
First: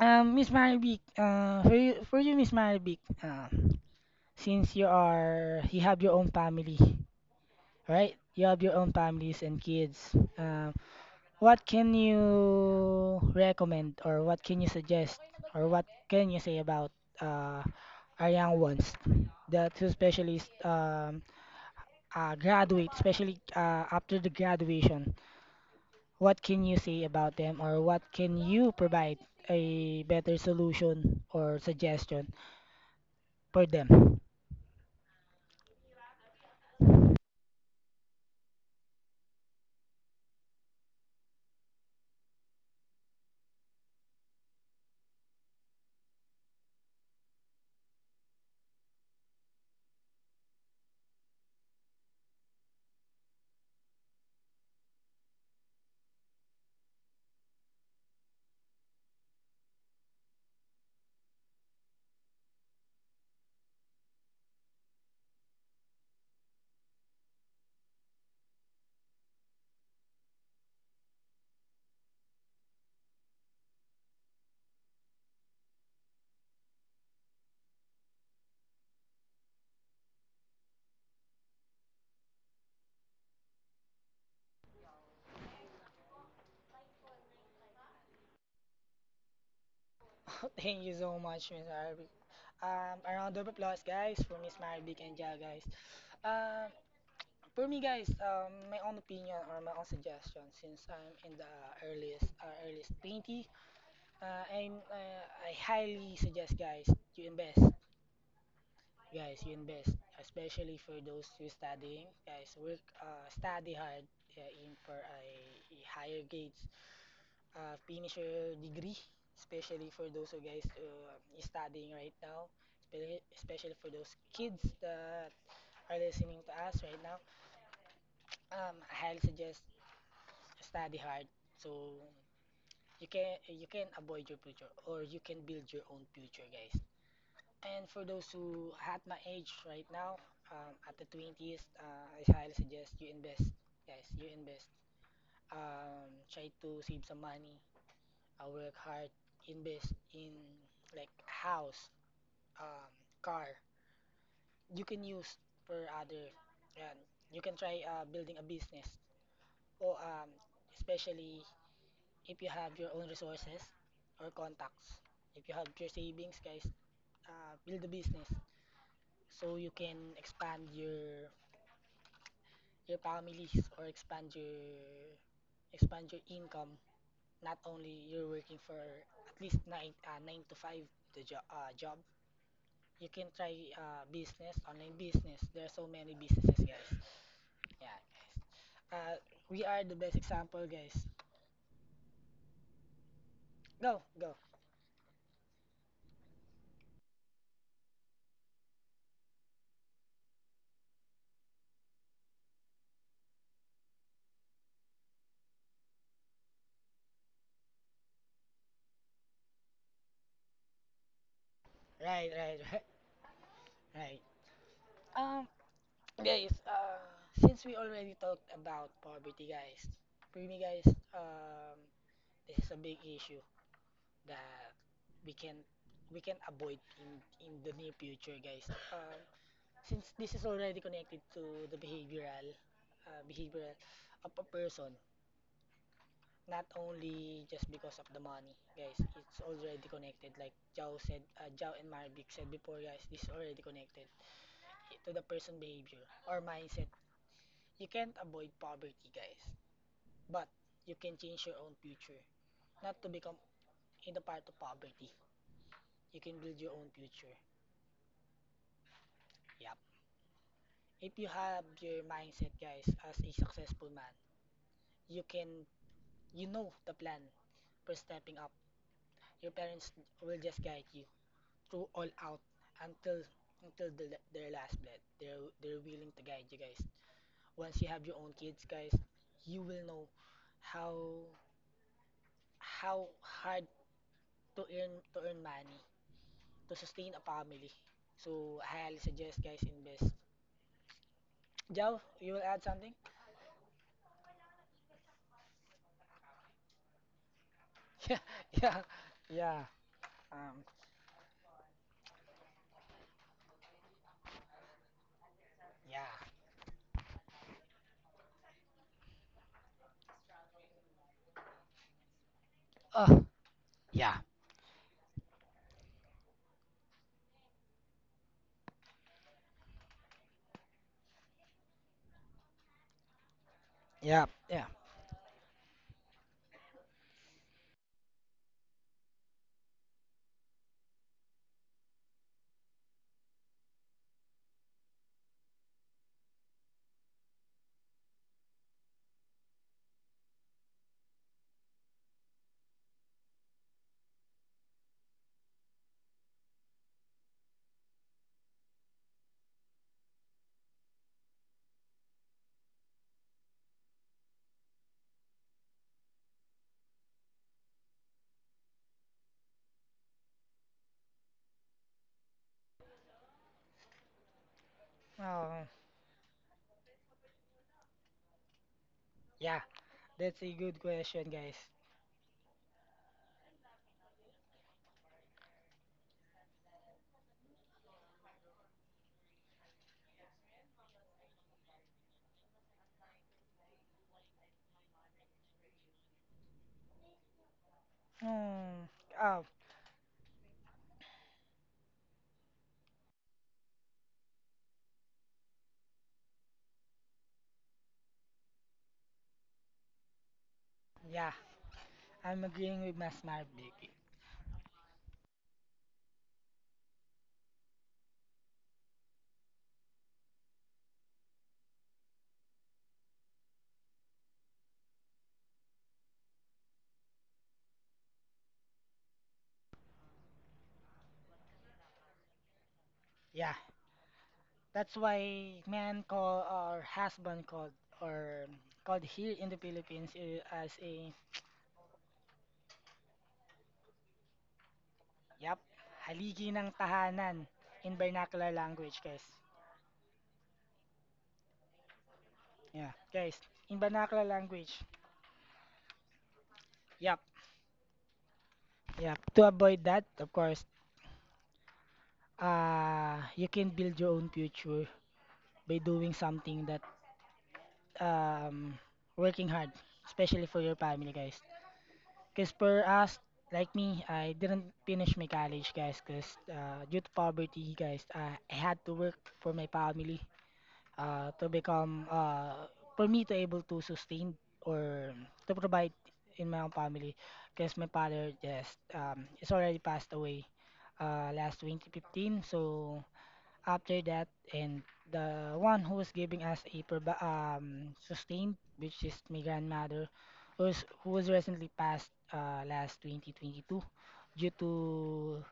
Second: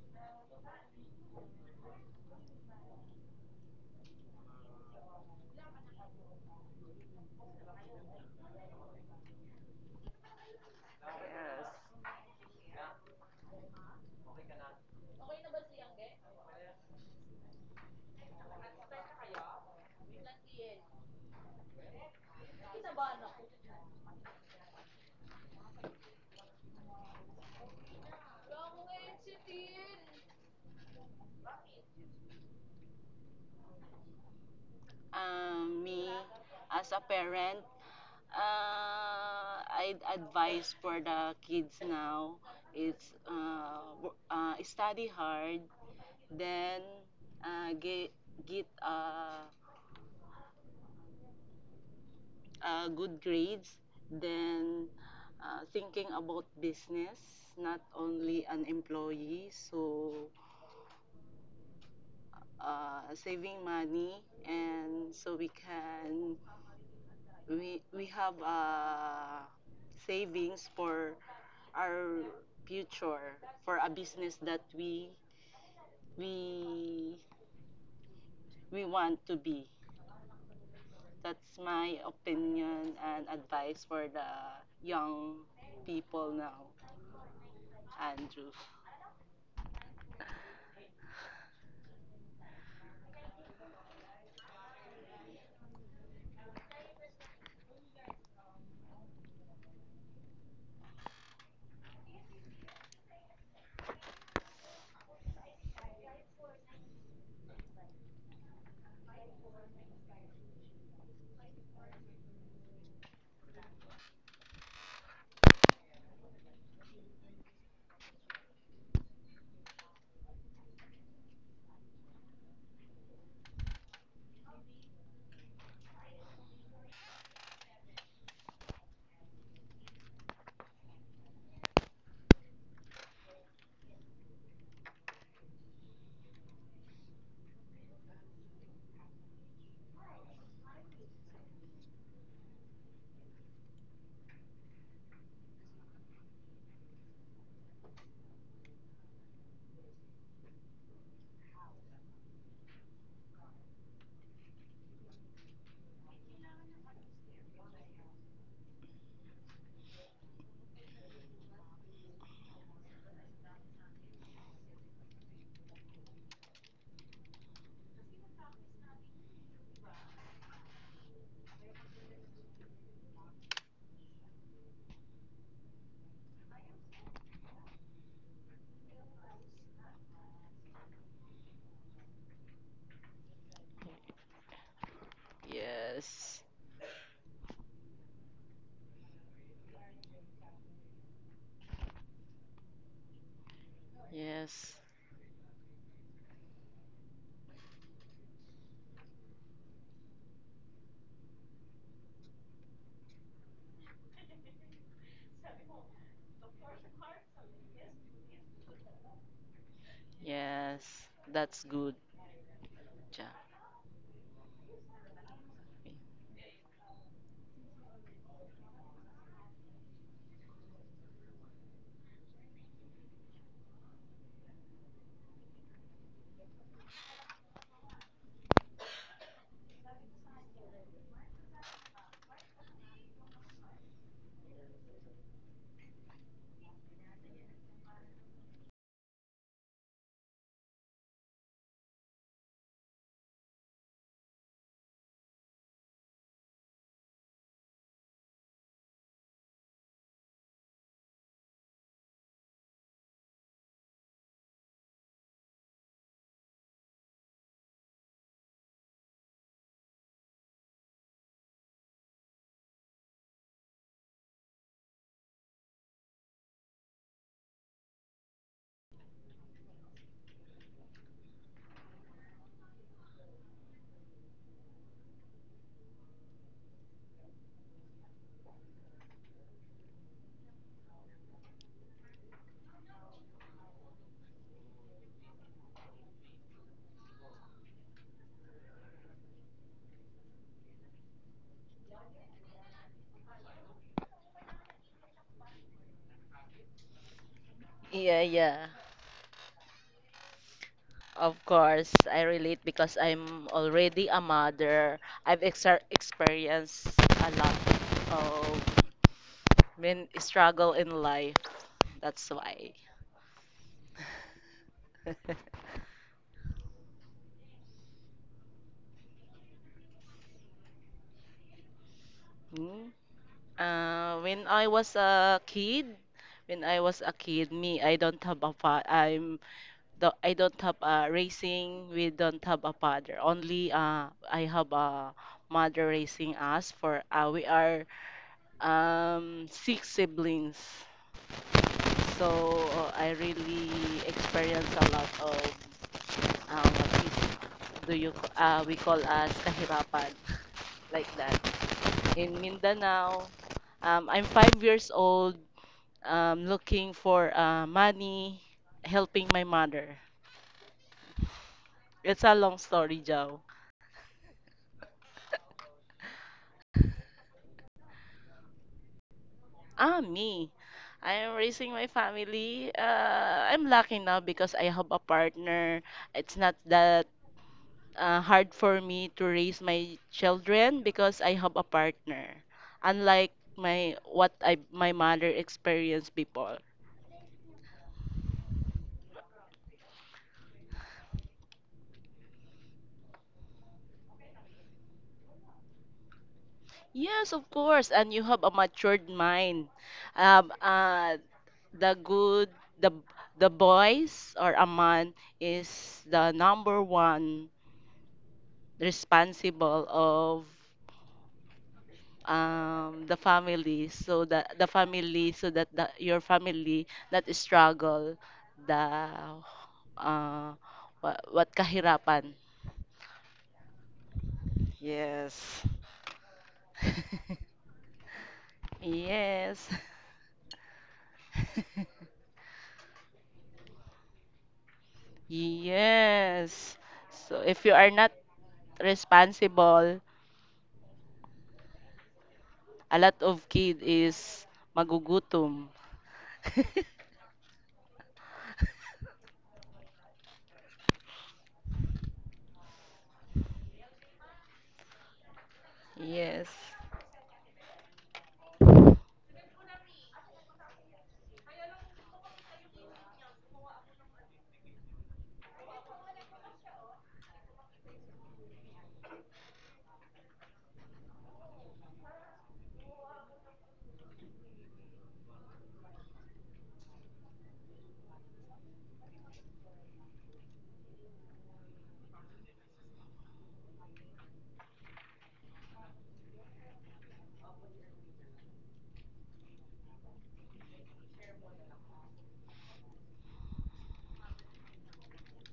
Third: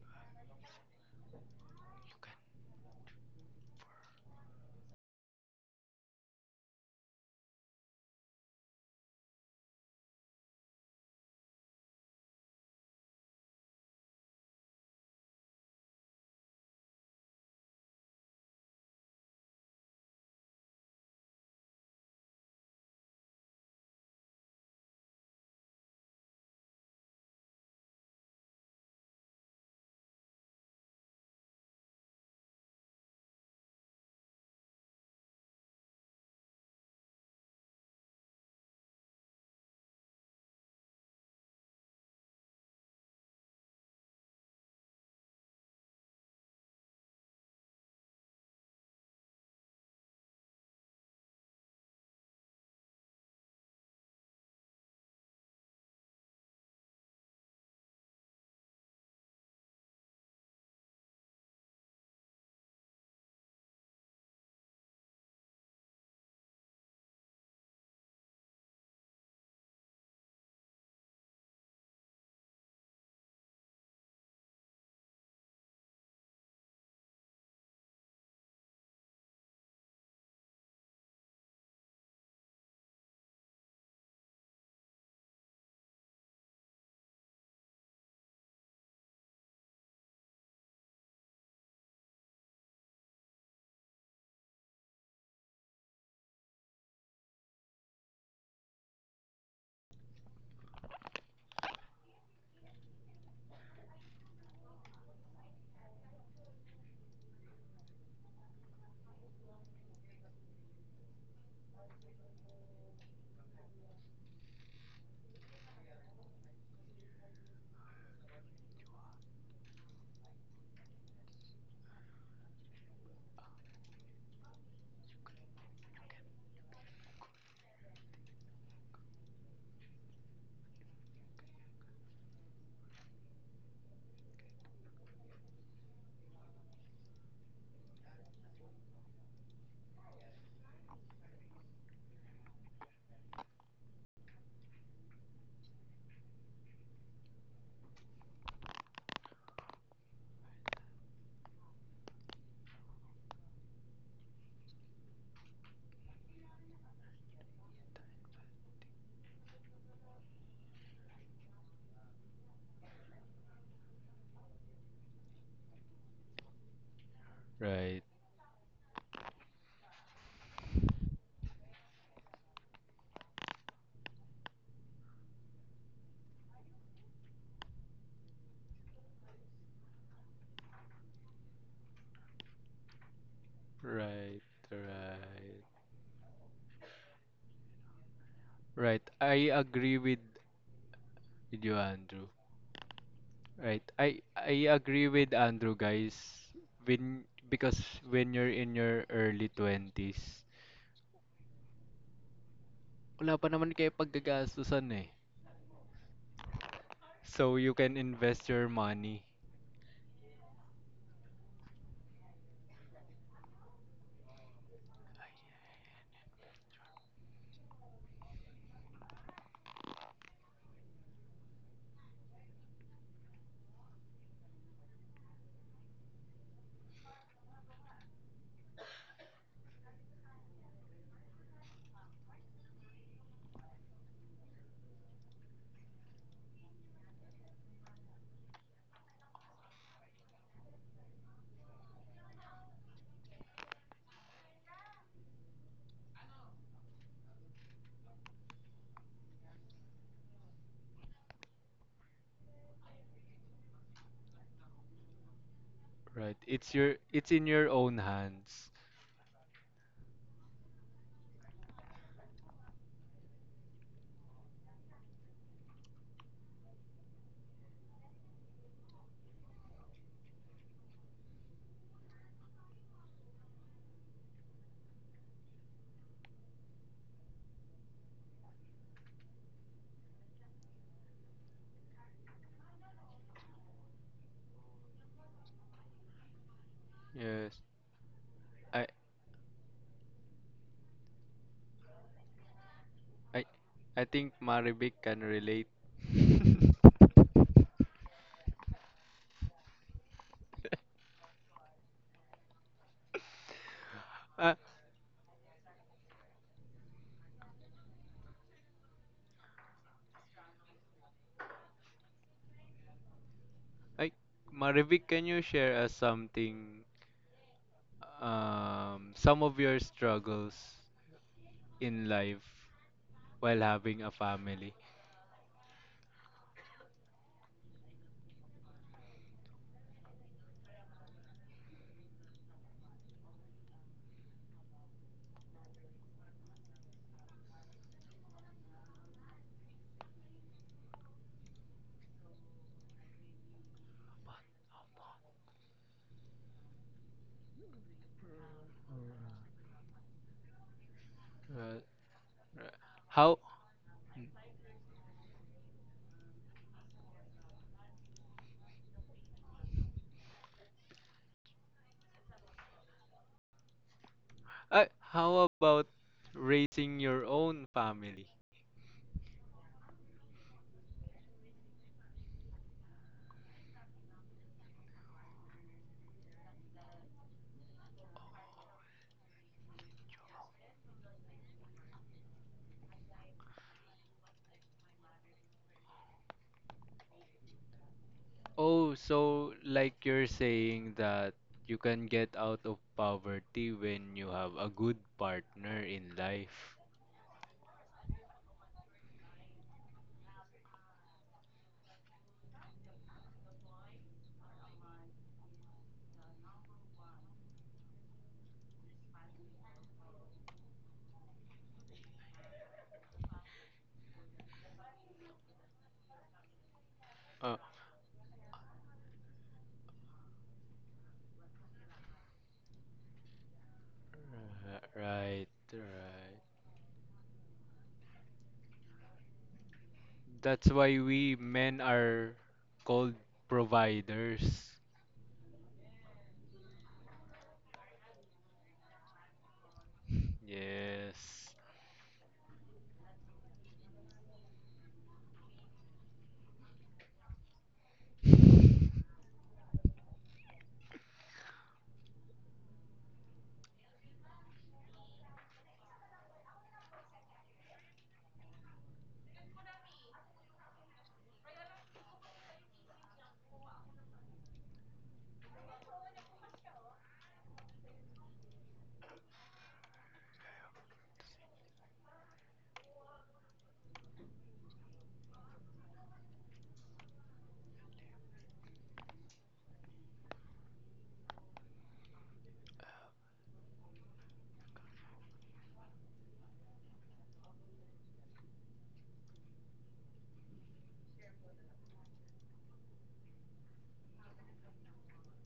Miss Maribik, for you, Miss Maribik, since you have your own family, right? You have your own families and kids. Uh, What can you recommend or what can you suggest or what can you say about uh, our young ones? The two especially graduate, especially after the graduation. What can you say about them or what can you provide a better solution or suggestion for them?
Me, as a parent, I'd advise for the kids now, it's study hard, then uh, get, get good grades, then thinking about business, not only an employee. So saving money, and so we can we have savings for our future for a business that we we want to be. That's my opinion and advice for the young people now, Andrew.
Thank you so much, Miss Arabic. A round of applause, guys, for Miss Marabic and Ja, guys. Um, For me, guys, my own opinion or my own suggestion, since I'm in the earliest 20, I highly suggest, guys, you invest, Especially for those who studying, guys, study hard, aim for a higher grades, finish your degree, especially for those who guys is studying right now, especially for those kids that are listening to us right now. I highly suggest study hard, so you can avoid your future, or you can build your own future, guys. And for those who at my age right now, at the 20s, I highly suggest you invest, guys you invest. Try to save some money, work hard, invest in like house, um, car you can use for other. And you can try building a business, or especially if you have your own resources or contacts. If you have your savings, guys, build a
right,
business, so you can expand your your families, or expand your income, not only you're working for at least nine to five the job. You can try
right,
business, online business,
right,
there are so many
Yes.
businesses, guys. Yeah, guys,
right. I
we are the
agree
best example, guys.
with you, Andrew. Right,
go go
I
Yes.
agree with Andrew, guys. When because when you're in your early twenties, wala pa naman kayo paggagastusan eh. So you can invest your money.
Yes. That's good,
Right, right.
Jackie.
Right, right. Guys, since we already talked about poverty, guys, for me, guys, this is a big issue that we can we can avoid in the near future, guys. Since this is already connected to the behavioral of a person, not only just because of the money, guys. It's already connected, like Jao said, Jao and Marvick said before, guys. This is already connected to the person behavior or mindset. You can't avoid poverty, guys, but you can change your own future. Not to become in the part of poverty. You can
Right,
build your
it's
own
your it's
future.
in your own hands.
Yep. If you have your mindset, guys, as a successful man, you can, you know the plan for stepping up. Your parents will just guide you through all out until until the, their last breath. They're willing to guide you, guys. Once you have your own kids, guys, you will know how how hard to earn money to sustain a
Yes,
family. So I
I
highly suggest, guys, invest. Joe, you will add something?
I I think Maribik can relate.
Yeah,
Yeah, yeah.
yeah, yeah, um,
Of course, I relate because I'm already a
Uh,
mother. I've ex
yeah.
experienced a lot of when struggle in life, that's why.
Oh,
I,
yeah,
Marivic, can you share us something, some of your struggles in life
Hmm.
while having a
yeah,
When
yeah.
I
family?
was a kid, me, I'm the I don't have a raising. We don't have a father. Only I have a mother raising us. For we are six siblings. So I really experience a lot of what is do you c- we call as kahirapan like that.
Uh, uh,
In Mindanao.
how,
I'm 5 years old, looking for money, helping my mother. It's a long story, Joe.
how
Um,
about raising your own family?
yeah.
Ah,
That's a
me.
good question,
I am
guys.
raising my family. I'm lucky now because I have a partner. It's not that hard for me to raise my children because I have a partner. Unlike my what I my mother experienced before.
Hmm.
Oh,
Oh,
so like you're saying that you can get out of poverty when you have a good partner in life.
Yes, of course. And you have a matured mind. Um,
yeah.
uh, the
I'm
good
agreeing with
the
my smart
the
baby.
boys or a man is the number one responsible of the family so that your family not
Uh,
struggle the uh, what kahirapan.
Yeah. That's
right,
Yes.
why man
right.
call, or husband called, or called here in the
Yes.
Philippines as
That's why
a
we men are called providers.
yep, haligi ng
Yes.
tahanan
So if you are
in
not
vernacular language, guys.
responsible,
Yes.
Yeah,
a lot
guys,
of
in
kid
vernacular
is
language,
magugutom.
yep, yep. To avoid that, of course, you can build your own future by doing
Yes.
something that um, working hard, especially for your family, guys. Because for us, like me, I didn't finish my college, guys, because due to poverty, guys, I had to work for my family. To become for me to able to sustain or to provide in my own family, because my father just is already passed away last 2015. So after that, and the one who was giving us a sustained, which is my grandmother, who was recently passed last 2022 due to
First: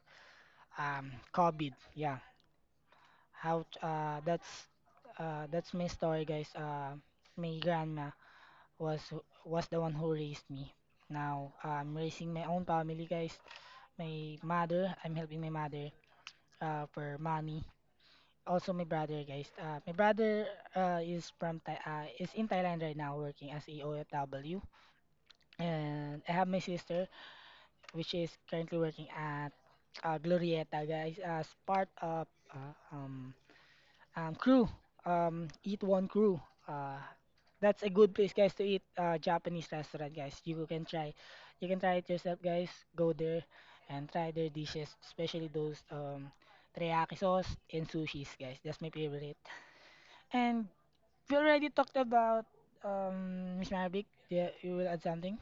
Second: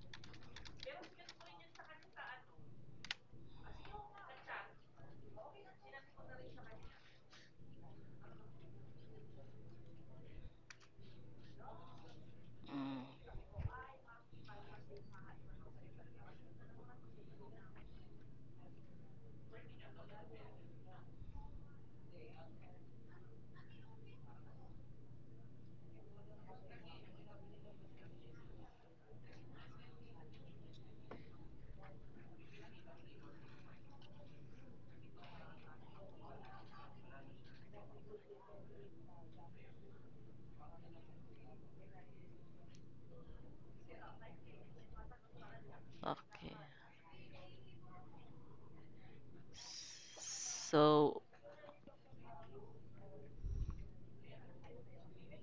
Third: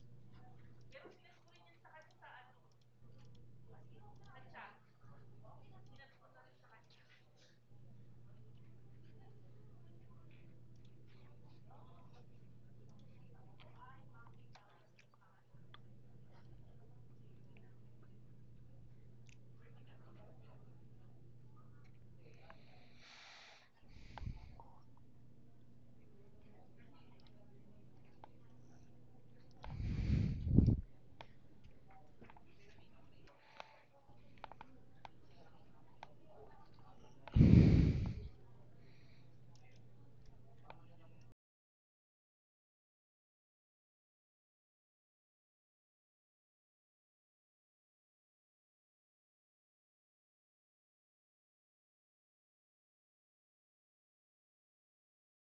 COVID, yeah. how t- uh that's that's my story, guys. My grandma was was the one who raised me. Now I'm raising my own family,
Mm,
guys. My mother, I'm helping my mother for money. Also my brother, guys, my brother is in Thailand right now, working as a OFW. And I have my sister, which is currently working at Glorieta, guys, as part of uh, um crew. Eat one crew. Uh, that's a good place, guys, to eat. Japanese restaurant, guys. You can try. You can try it yourself, guys. Go there and try their dishes, especially those
okay.
teriyaki sauce and sushis, guys. That's my favorite. And
So
we already talked about Miss Marvick. Yeah, you will add something.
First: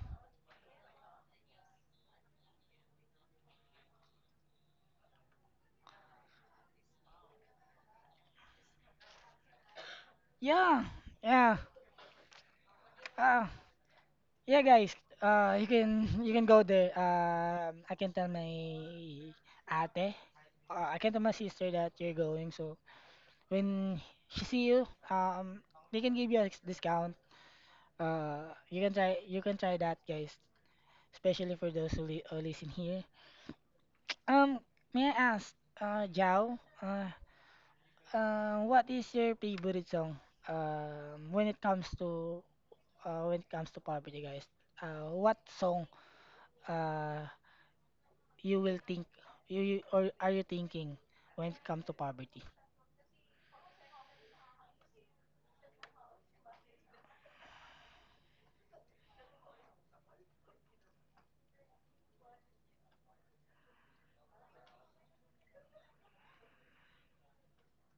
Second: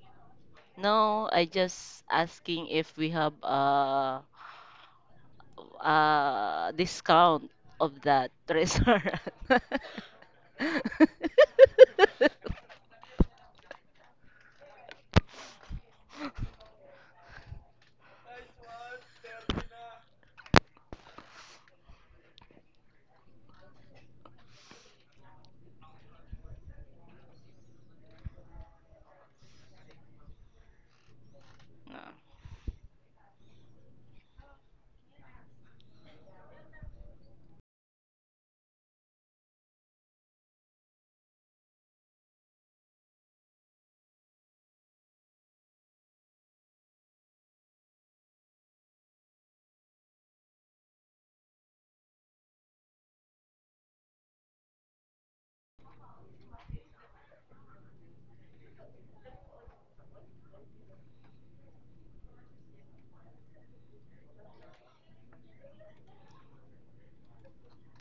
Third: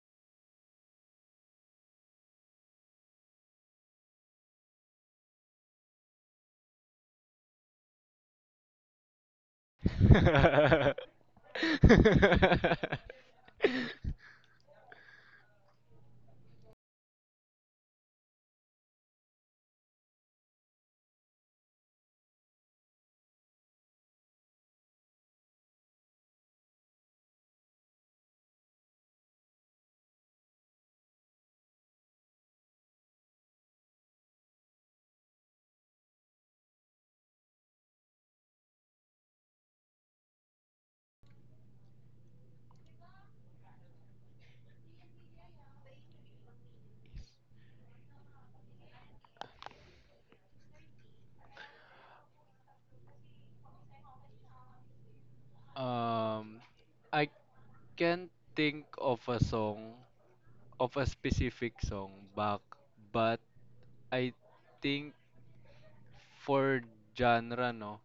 now I just asking if we have a discount of that restaurant.
Yeah, yeah, uh, yeah, guys. You can go there. I can tell my ate I can tell my sister that you're going. So when she see you, they can give you a discount. You can try that, guys. Especially for those
No.
who listen here. Um, may I ask, Jao, what is your favorite song? When it comes to when it comes to poverty, guys. What song uh you will think, you or are you thinking when it comes to poverty?
Um, I can't think of a song, of a specific song back, but I think for genre, no,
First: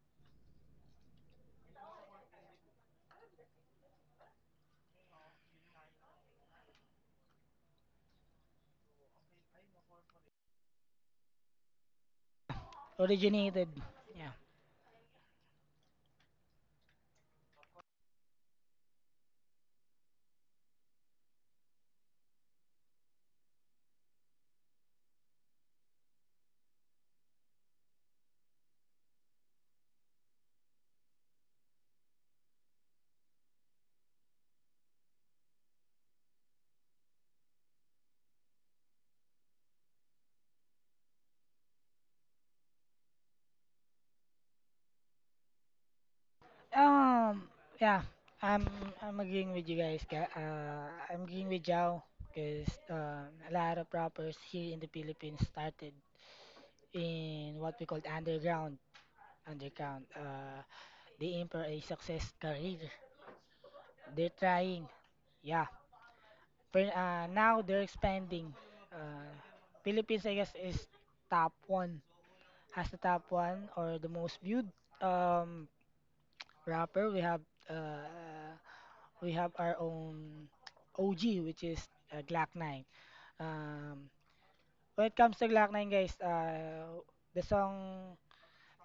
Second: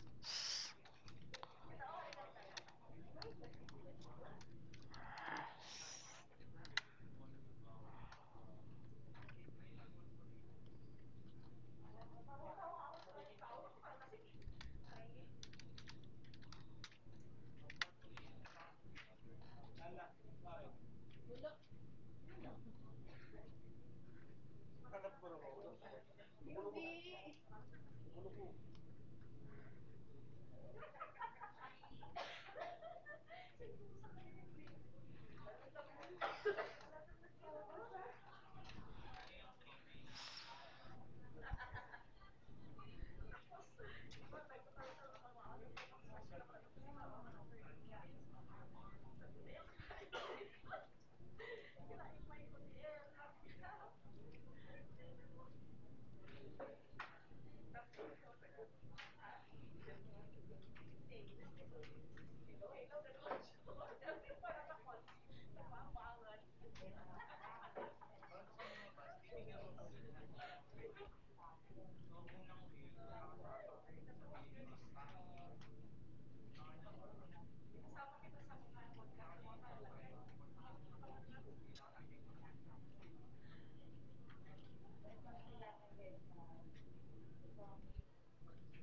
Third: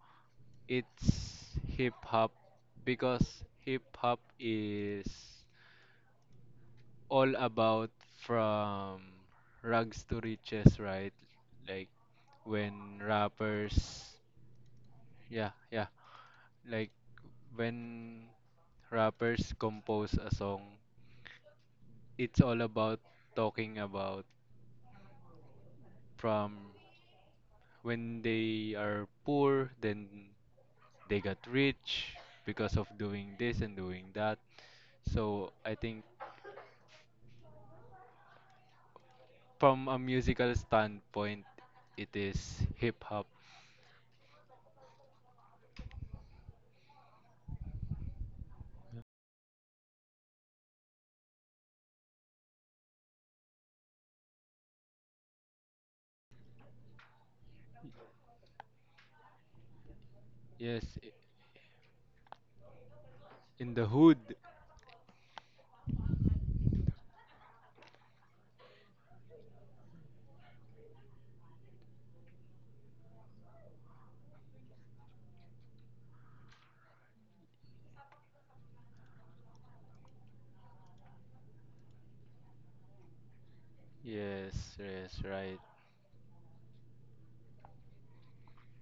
it's hip hop because hip hop is all about from rags to riches, right? Like when
Originated,
rappers,
yeah.
yeah, yeah, like when rappers compose a song, it's all about talking about from when they are poor, then they got rich because of doing this and doing that. So I think from a musical standpoint, it is hip hop.
Um, yeah, I'm I'm agreeing with you, guys. I'm agreeing with Jao, because a lot of rappers here in the Philippines started in what we call underground.
Yes,
They aim for a success career.
in the hood.
They're trying. Yeah. But, now they're expanding. Uh, Philippines, I guess, is top one. Has the top one or the most viewed um rapper. Uh we have our own OG, which is Glock 9. Um,
Yes,
when it
yes,
comes to
right.
Glock 9, guys, the song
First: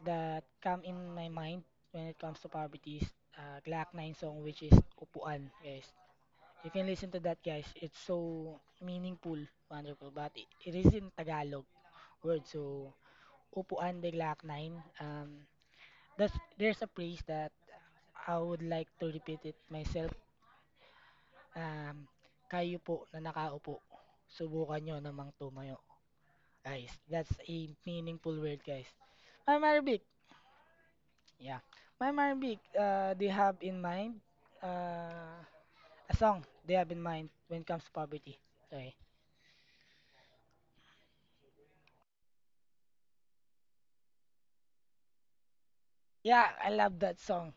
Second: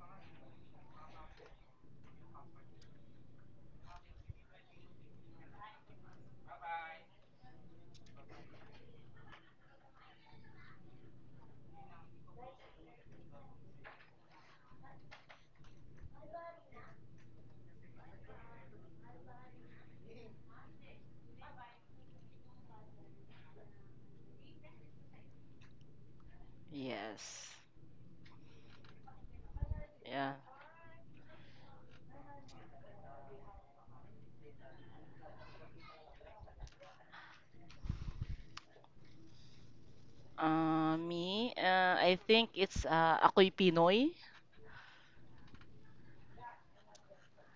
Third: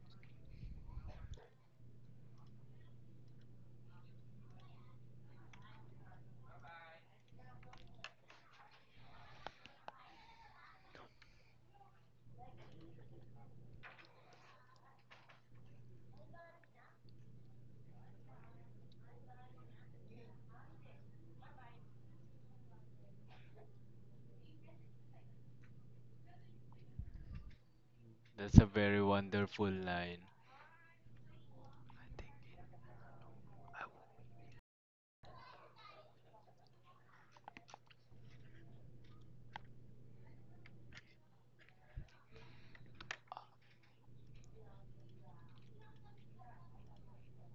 that come in my mind when it comes to poverty is Glock 9 song, which is Upuan, guys. You can listen to that, guys. It's so meaningful, wonderful, but it is in Tagalog word. So, Upuan de Glock 9. Um, that's, there's a phrase that I would like to repeat it myself um, kayo po na nakaupo, subukan nyo namang tumayo. Guys, that's a
Yes.
meaningful
That's
word,
a
guys.
very
Ma'am
wonderful
Arabic,
line.
Yeah.
yeah. Ma'am Arabic, they have in mind uh, a song they have in mind when it comes to poverty. Sorry.
Me, I think it's Ako'y Pinoy.
Yeah, I love that song.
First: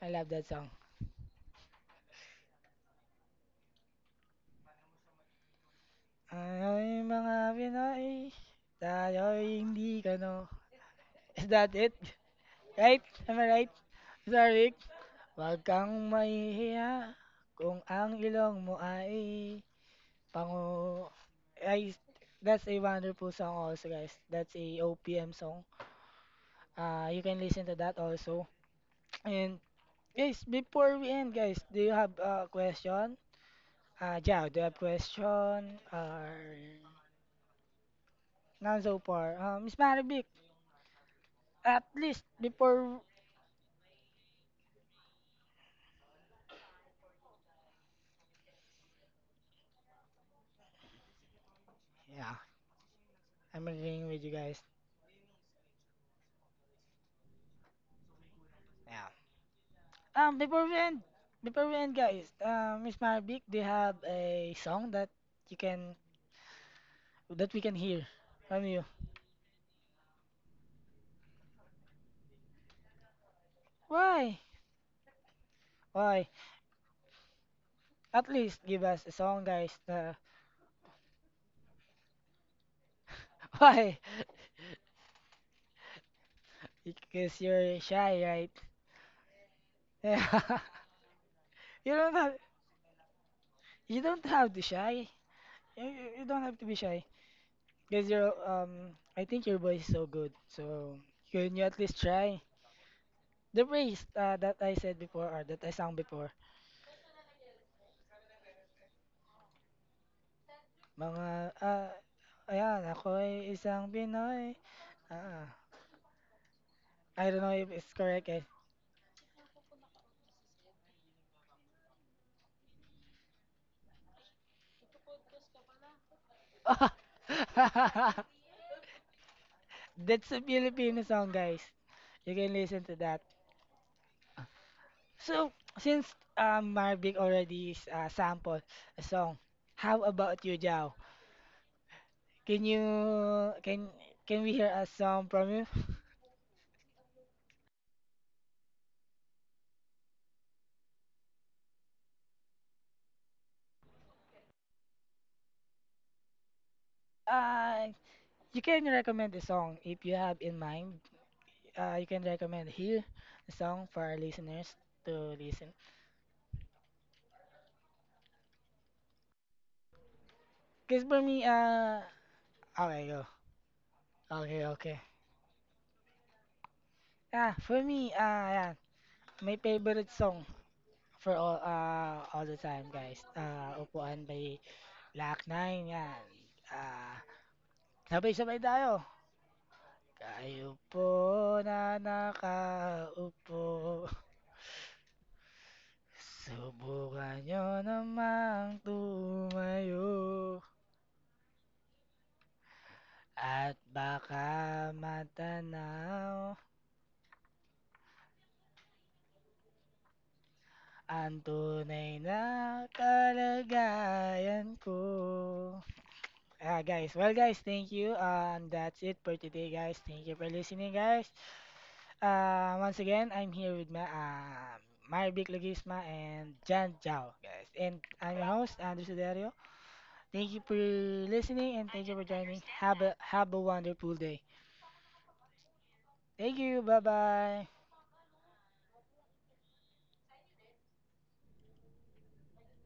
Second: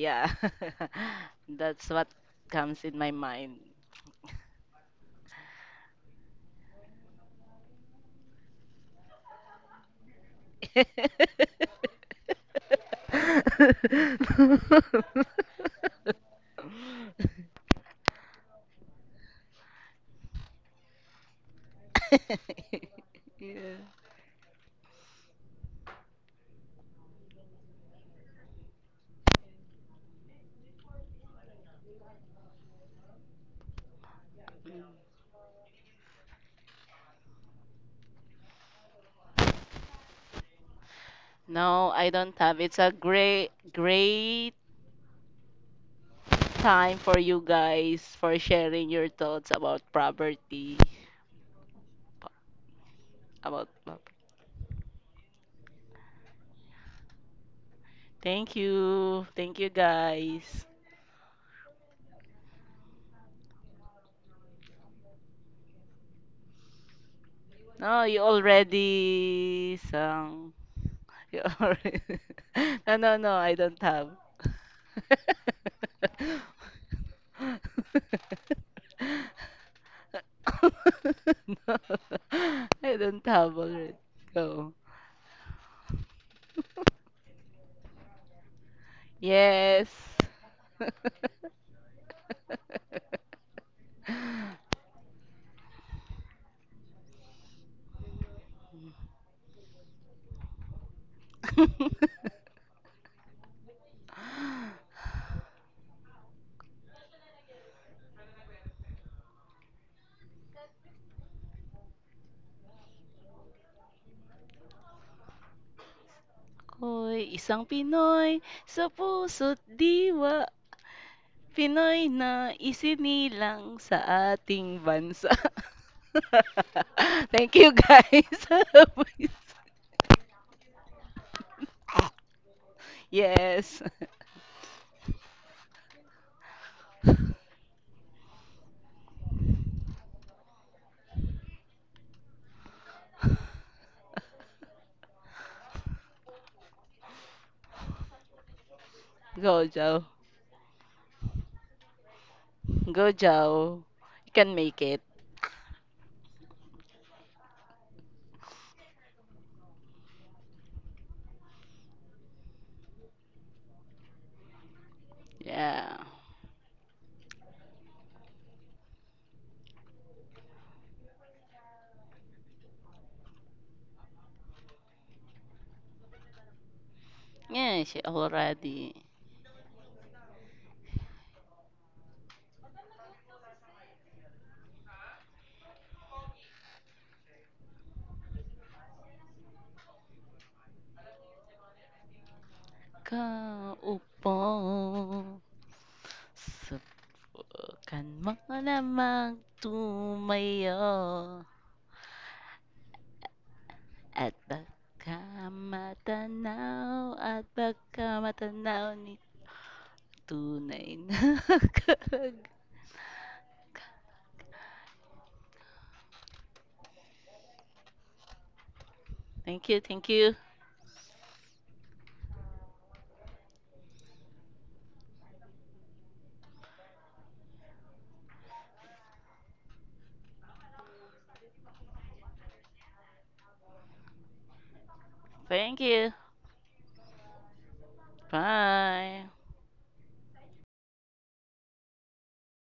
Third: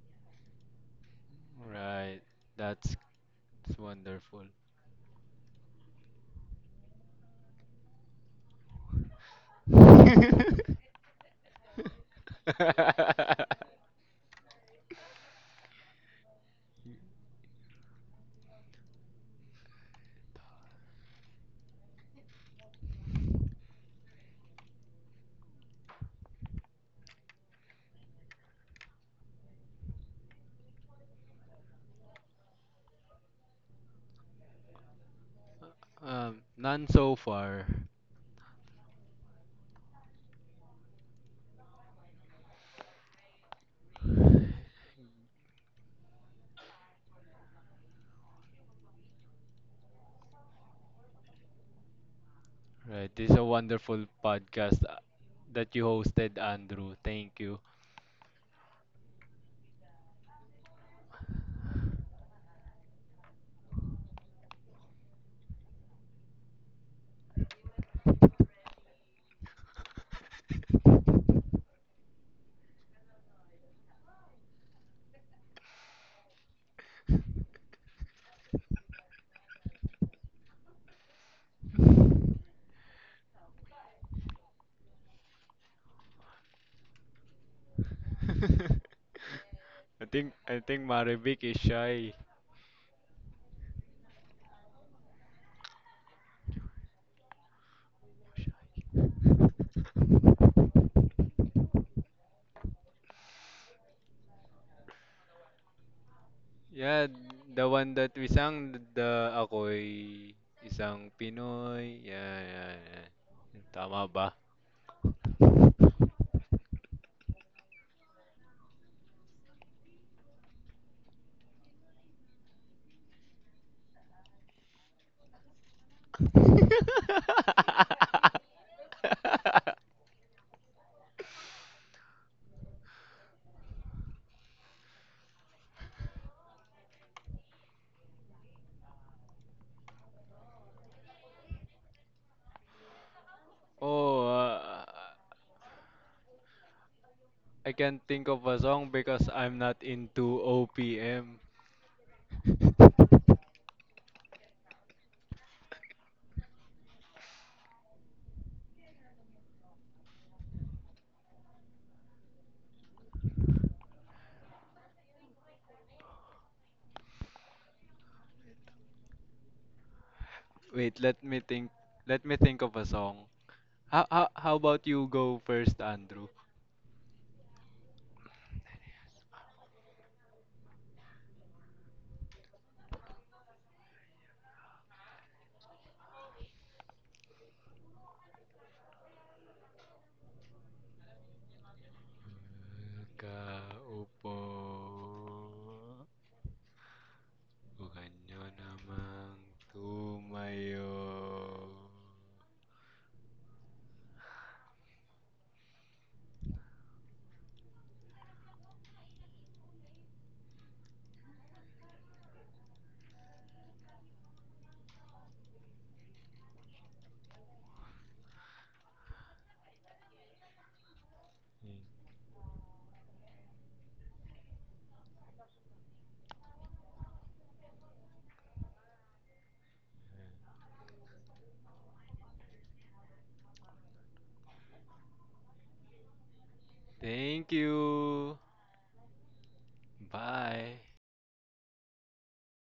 I love that song.
That's what
Right.
comes
That's,
in my mind.
that's wonderful.
Ay, mga Pinoy, tayo'y hindi kano. Is that it? Right? Am I right? Sorry. Huwag kang mahihiya kung ang ilong mo ay pangu ay that's a wonderful song
Yeah.
also, guys. That's a OPM song. You can listen to that also. And guys, before we end, guys, do you have a question? Jao, do you have question? Or
None so far.
none so far? Miss Maribik, at
No, I
least
don't have. It's a
before...
great time for you guys for sharing your thoughts about property.
Yeah,
Po-
Right. This is a
I'm
About
agreeing
wonderful
property.
with you, guys.
podcast that you hosted, Andrew. Thank you.
Thank you. Thank you
Before
guys.
we end, before we end, guys, Miss Marvick, do you have a song that you can that we can hear
No, you
from you?
already sang. You already... No, no, I don't have.
Why? Why? At least give us a song, guys.
No, I don't have
Why
already. Go.
Because you're shy, right?
Yes.
Yeah.
I think Marivic is
You
shy.
don't have you don't have to shy. You don't have to be shy. Because you're I think your voice is so good. So can you at least try? The praise that I said before or that I sang before
Yeah, the one that we sang, the ako'y isang
Mga, ah,
Pinoy. Yeah, yeah,
ayan, ako
yeah.
ay isang
Tama ba?
Pinoy. Ah, I
Hoy,
don't know
isang
if it's correct
Pinoy
eh.
sa puso't diwa. Pinoy na isinilang sa ating bansa. Thank you guys.
That's a Filipino song, guys. You can listen to that.
Yes.
So, since Marvic already is sample a song, how about you, Jao? Can you can
oh,
can we hear a
uh,
song from you?
I can't think of a song because I'm
Go,
not
Joe.
into OPM.
Go, Joe. You can make it.
Uh, you can recommend a song if you have in mind. You can recommend here a song for our listeners to listen.
Yeah.
Wait,
'Cause for
let me
me,
think. Let me think of a
okay,
song.
go.
How
Okay,
about
okay.
you go first, Andrew?
Yeah,
For
she
me, ayan,
already
my favorite song for all, all the time, guys. Upuan by Black Nine, yan. Ah, sabay-sabay tayo. Kayo po na nakaupo,
Kaupo.
kaupo.
subukan nyo
Huwag
Subukan
niyo
mo
namang
namang
namang
tumayo,
tumayo
tumayo.
at
at
baka
baka
matanaw
at baka matanaw ni tunay na
Ang tunay
kalag.
na kalagayan ko. Guys. Well, guys, thank you. That's it for today,
Thank you,
guys.
thank
Thank you
you,
for listening, guys. Once again, I'm here with my, my big Legisma and Jan Jao, guys. And I'm your host, Andrew Sudario. Thank you for listening and thank you for joining. Have a wonderful day.
thank you.
Thank you.
Thank
Bye-bye.
you.
Bye.
Bye.